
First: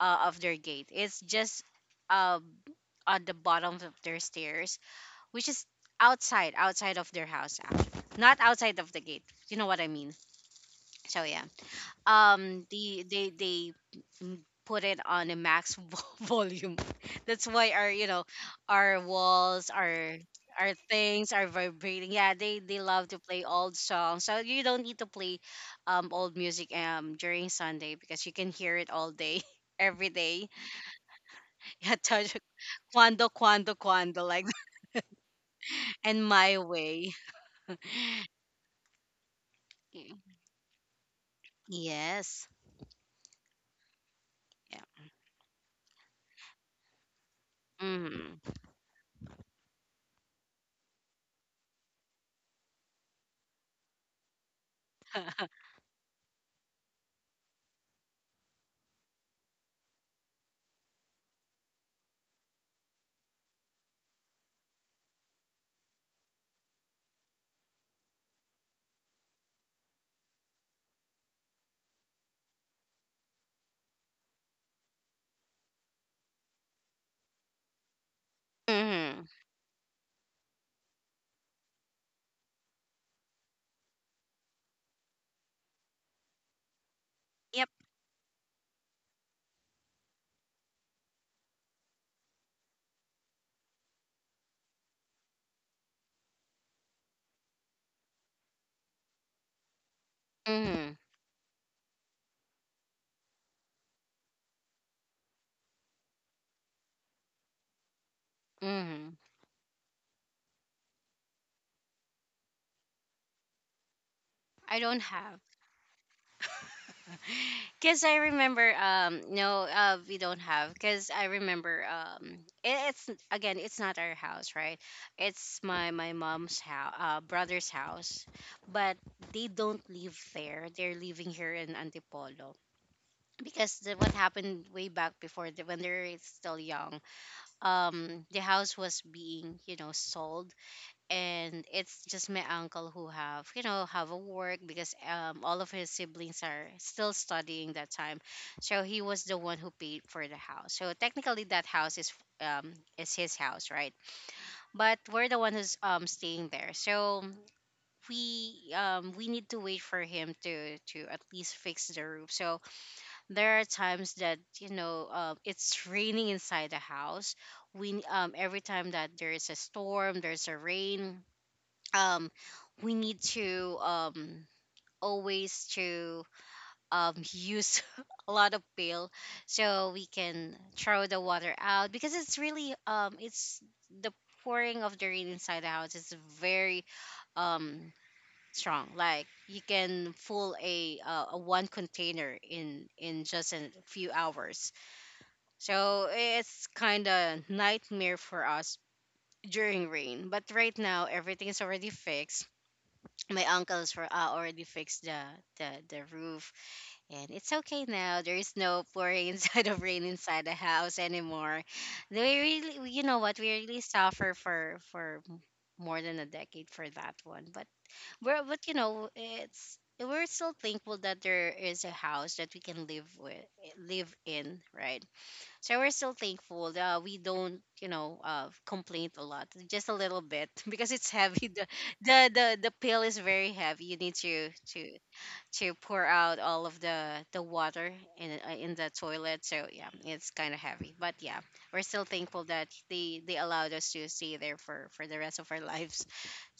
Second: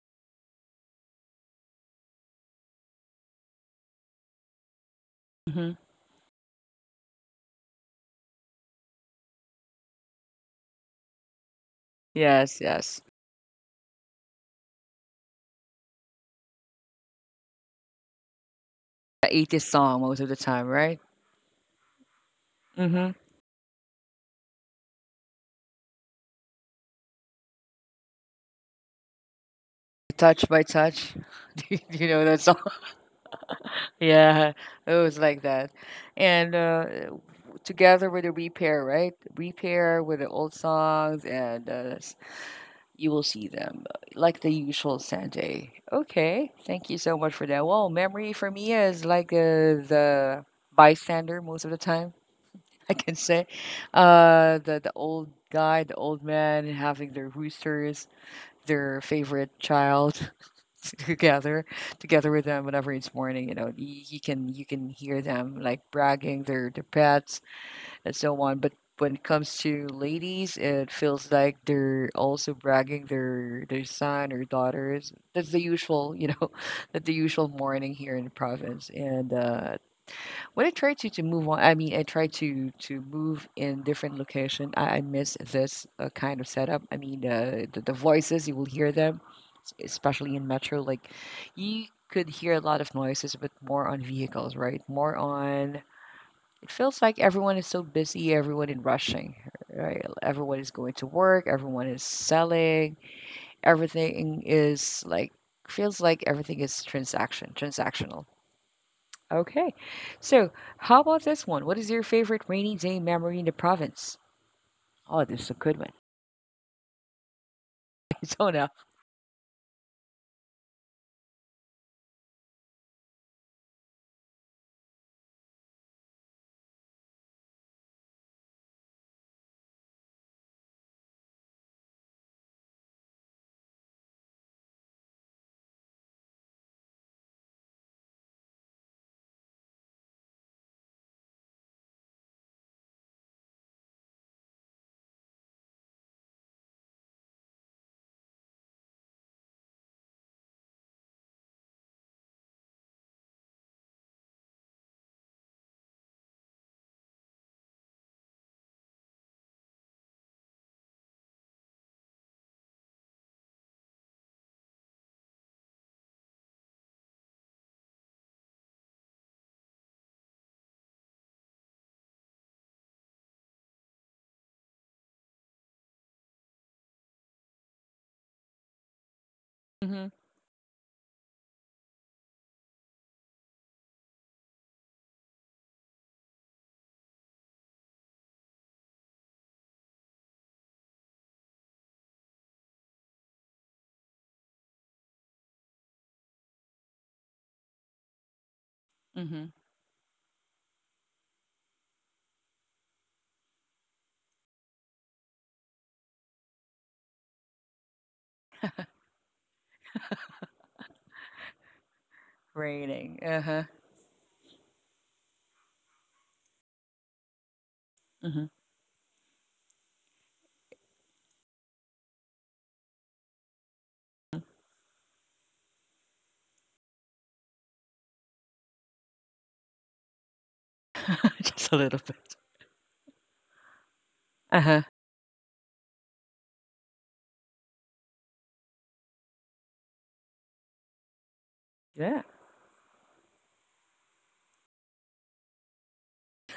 Speaker 2: uh, of their gate. It's just, um on the bottom of their stairs, which is
Speaker 1: Mm-hmm.
Speaker 2: outside, outside of their house actually, not outside of the gate. You know what I mean? So yeah,
Speaker 1: Yes. Yes.
Speaker 2: the they mm, put it on a max volume. That's why our, you know, our
Speaker 1: I ate
Speaker 2: walls,
Speaker 1: this song most of the time,
Speaker 2: our
Speaker 1: right?
Speaker 2: things are vibrating. Yeah, they love
Speaker 1: Mm-hmm.
Speaker 2: to play old songs, so you don't need to play old music during Sunday because you can hear it all day. Every day,
Speaker 1: Touch by touch. Do you
Speaker 2: yeah,
Speaker 1: do you know
Speaker 2: touch-
Speaker 1: that song?
Speaker 2: quando, quando, quando, like
Speaker 1: Yeah, it was like that.
Speaker 2: and my
Speaker 1: And
Speaker 2: way.
Speaker 1: together with the repair, right? Repair
Speaker 2: Mm,
Speaker 1: with the old songs, and
Speaker 2: yes.
Speaker 1: you will see them like the
Speaker 2: Yeah.
Speaker 1: usual Sanjay. Okay, thank you so much for that. Well, memory
Speaker 2: Hmm.
Speaker 1: for me is like the bystander most of the time, I can say. The old guy, the old man having their roosters, their favorite child. together together with them whenever it's morning, he, you can hear them like bragging their pets and so on. But when it comes to ladies, it feels like they're also bragging their son or daughters. That's the usual, that's the usual morning here in the province.
Speaker 2: Hmm.
Speaker 1: And when I try to move on, I mean, I try to move in different location. I miss this kind of setup. I mean,
Speaker 2: Yep.
Speaker 1: the voices, you will hear them, especially in metro. Like, you could hear a lot of noises, but more on vehicles, right? More on. It feels like everyone is so busy. Everyone is rushing, right? Everyone is going
Speaker 2: Hmm.
Speaker 1: to work. Everyone is selling. Everything is like, feels like everything is transaction transactional.
Speaker 2: Hmm.
Speaker 1: Okay. So, how about this one? What is your favorite rainy day memory in the province?
Speaker 2: I don't
Speaker 1: Oh,
Speaker 2: have.
Speaker 1: this is a good one.
Speaker 2: Because I
Speaker 1: Arizona.
Speaker 2: remember, no, we don't have. Because I remember, it, it's, again, it's not our house, right? It's my mom's brother's house. But they don't live there. They're living here in Antipolo. Because what happened way back before, the, when they're still young, the house was being, you know, sold, and it's just my uncle who have, you know, have a work because all of his siblings are still studying that time. So he was the one who paid for the house. So technically that house um is his house, right? But we're the one who's staying there. So we need to wait for him to at least fix the roof. So there are times that, you know, it's raining inside the house. We every time that there's a storm, there's a rain um, we need to always to use a lot of pail so we
Speaker 1: Mm-hmm.
Speaker 2: can throw the water out because it's really it's the pouring of the rain inside the house is very um, strong. Like you can full a one container in just a few hours. So it's kind of nightmare for us
Speaker 1: Mm-hmm.
Speaker 2: during rain. But right now everything is already fixed. My uncles for already fixed the, the roof, and it's okay now. There is no pouring inside of rain inside the house anymore. They really, we- you know
Speaker 1: Raining.
Speaker 2: what, we
Speaker 1: Uh-huh.
Speaker 2: really suffer for more than a decade for that one. But we're,
Speaker 1: Mm-hmm.
Speaker 2: but you know, it's we're still thankful that there is a house that we can live with, live in, right? So we're still thankful. We don't, you know, complain a lot, just a little bit because it's heavy. The,
Speaker 1: Just a little
Speaker 2: the
Speaker 1: bit.
Speaker 2: the the pill is very heavy. You need to
Speaker 1: Uh-huh.
Speaker 2: to to pour out all of the water in in the toilet. So yeah, it's kind of heavy. But yeah, we're still
Speaker 1: Yeah.
Speaker 2: thankful that they allowed us to stay there for the rest of our lives.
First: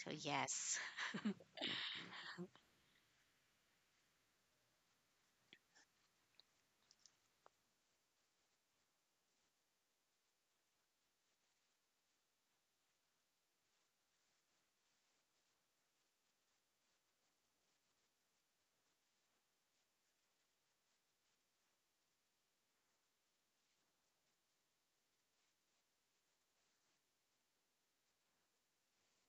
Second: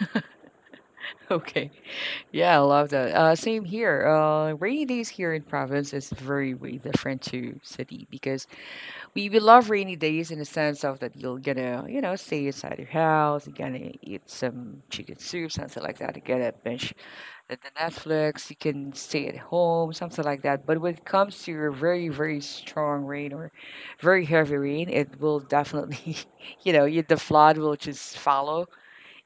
Speaker 2: So yes,
Speaker 1: Okay. Yeah, I love that. Same here. Rainy days here in province is very, way different to city, because we love rainy days in the sense of that you're gonna, you know, stay inside your house, you're gonna eat some chicken soup, something like that, you're gonna binge the Netflix, you can stay at home, something like that. But when it comes to your very, very strong rain or very heavy rain, it will definitely, you know, you, the flood will just follow.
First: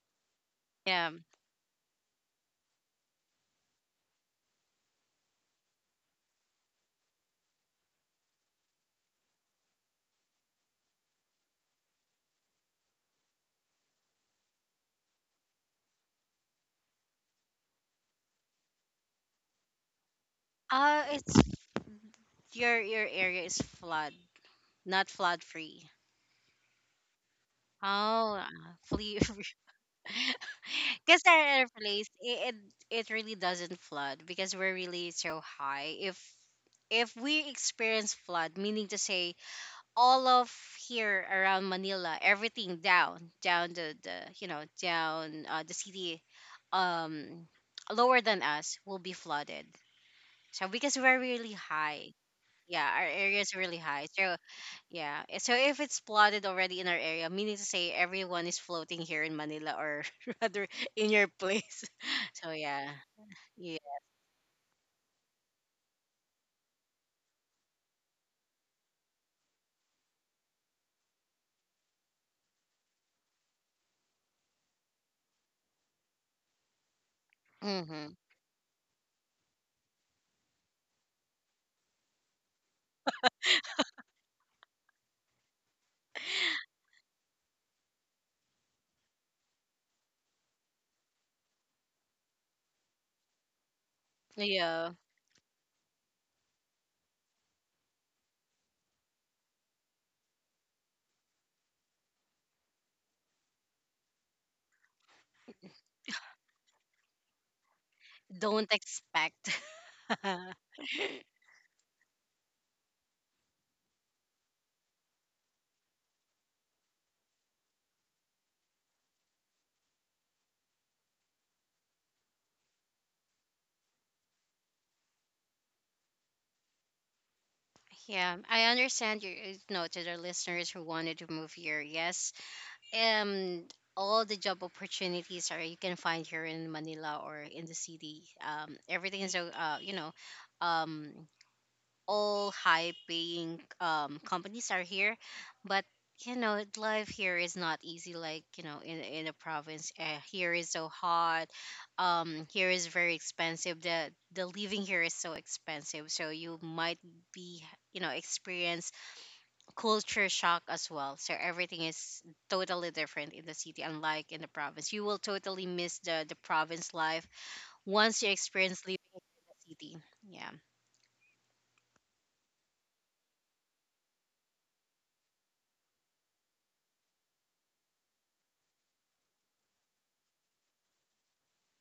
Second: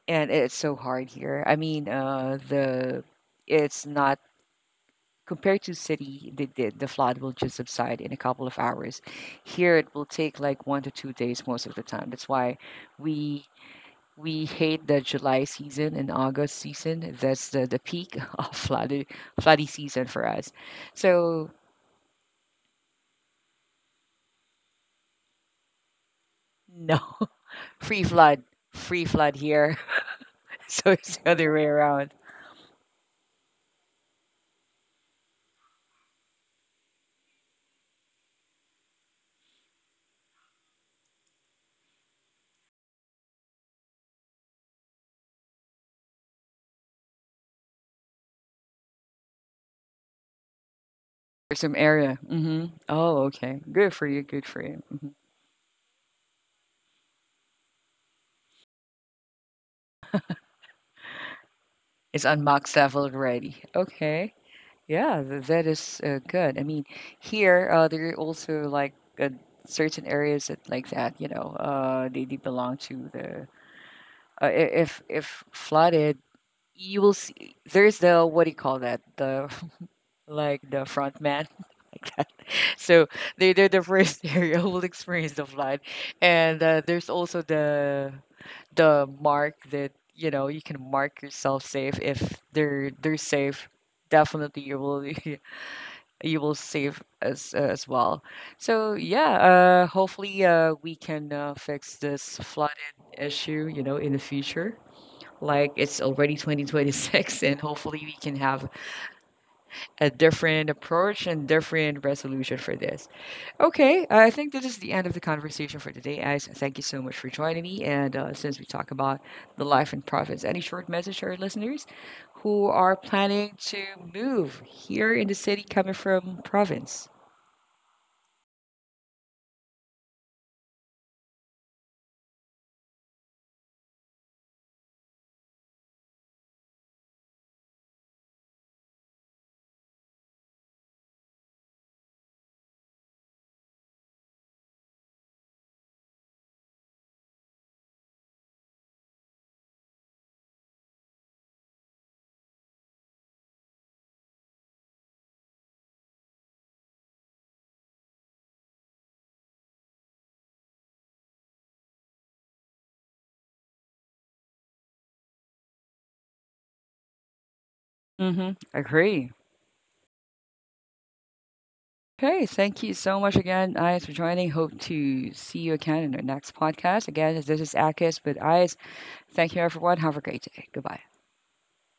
Speaker 1: And it's so hard
Speaker 2: yeah.
Speaker 1: here. I mean, the, it's not compared to city. The, the flood will just subside in a couple of hours. Here, it will take like 1 to 2 days most of the time. That's why we we hate the July season and August season. That's the peak of flooded floody season for us.
Speaker 2: It's
Speaker 1: So
Speaker 2: your area is flood, not flood free.
Speaker 1: no, free
Speaker 2: Oh,
Speaker 1: flood, free
Speaker 2: flea
Speaker 1: flood here. So it's
Speaker 2: because
Speaker 1: the
Speaker 2: our
Speaker 1: other way
Speaker 2: airplanes,
Speaker 1: around.
Speaker 2: it really doesn't flood because we're really so high. If we experience flood, meaning to say all of here around Manila, everything down, down the, you know, down the city, um, lower than us will be flooded. So because we're really
Speaker 1: There's some
Speaker 2: high,
Speaker 1: area. Mm-hmm.
Speaker 2: yeah, our
Speaker 1: Oh,
Speaker 2: area is
Speaker 1: okay.
Speaker 2: really
Speaker 1: Good for
Speaker 2: high.
Speaker 1: you.
Speaker 2: So
Speaker 1: Good for you.
Speaker 2: yeah, eh, so if it's flooded already in our area, meaning to say everyone is floating here in Manila, or rather in your place.
Speaker 1: It's on
Speaker 2: So
Speaker 1: max
Speaker 2: yeah,
Speaker 1: level already.
Speaker 2: yeah,
Speaker 1: Okay. Yeah, that is good. I mean, here there are also like certain areas that like that. You know, they belong to the uh, i- if flooded, you will see there's
Speaker 2: mm-hmm.
Speaker 1: the, what do you call that, the like the front man, like that. So they, they're the first area who will experience the flood. And there's also the mark that, you know, you can mark yourself safe. If they're they're safe, definitely you
Speaker 2: Yeah,
Speaker 1: will you will save as well. So yeah, hopefully we can fix this flooded issue, you know, in the future. Like, it's already 2026, and hopefully we can
Speaker 2: don't
Speaker 1: have
Speaker 2: expect.
Speaker 1: a different approach and different resolution for this. Okay, I think this is the end of the conversation for today, guys. Thank you so much for joining me. And since we talk about the life and profits, any short message to our listeners who are planning to move here in the city coming from province?
Speaker 2: Yeah, I understand your, you know, to the listeners who wanted to move here. Yes, um, all the job opportunities are you can find here in Manila or in the city. Everything is you know, um, all high paying companies are here, but you know life here is not easy like, you know, in the province, here is so hot, here is very expensive, the living here is so expensive. So you might be, you know, experience culture shock as well. So everything is totally different in the city. Unlike in the province, you will totally miss the province life once
Speaker 1: Mm-hmm.
Speaker 2: you experience living
Speaker 1: Agree.
Speaker 2: in the city. Yeah.
Speaker 1: Okay, thank you so much again, Ayaz, for joining. Hope to see you again in our next podcast. Again, this is Akis with Ayaz. Thank you, everyone. Have a great day. Goodbye.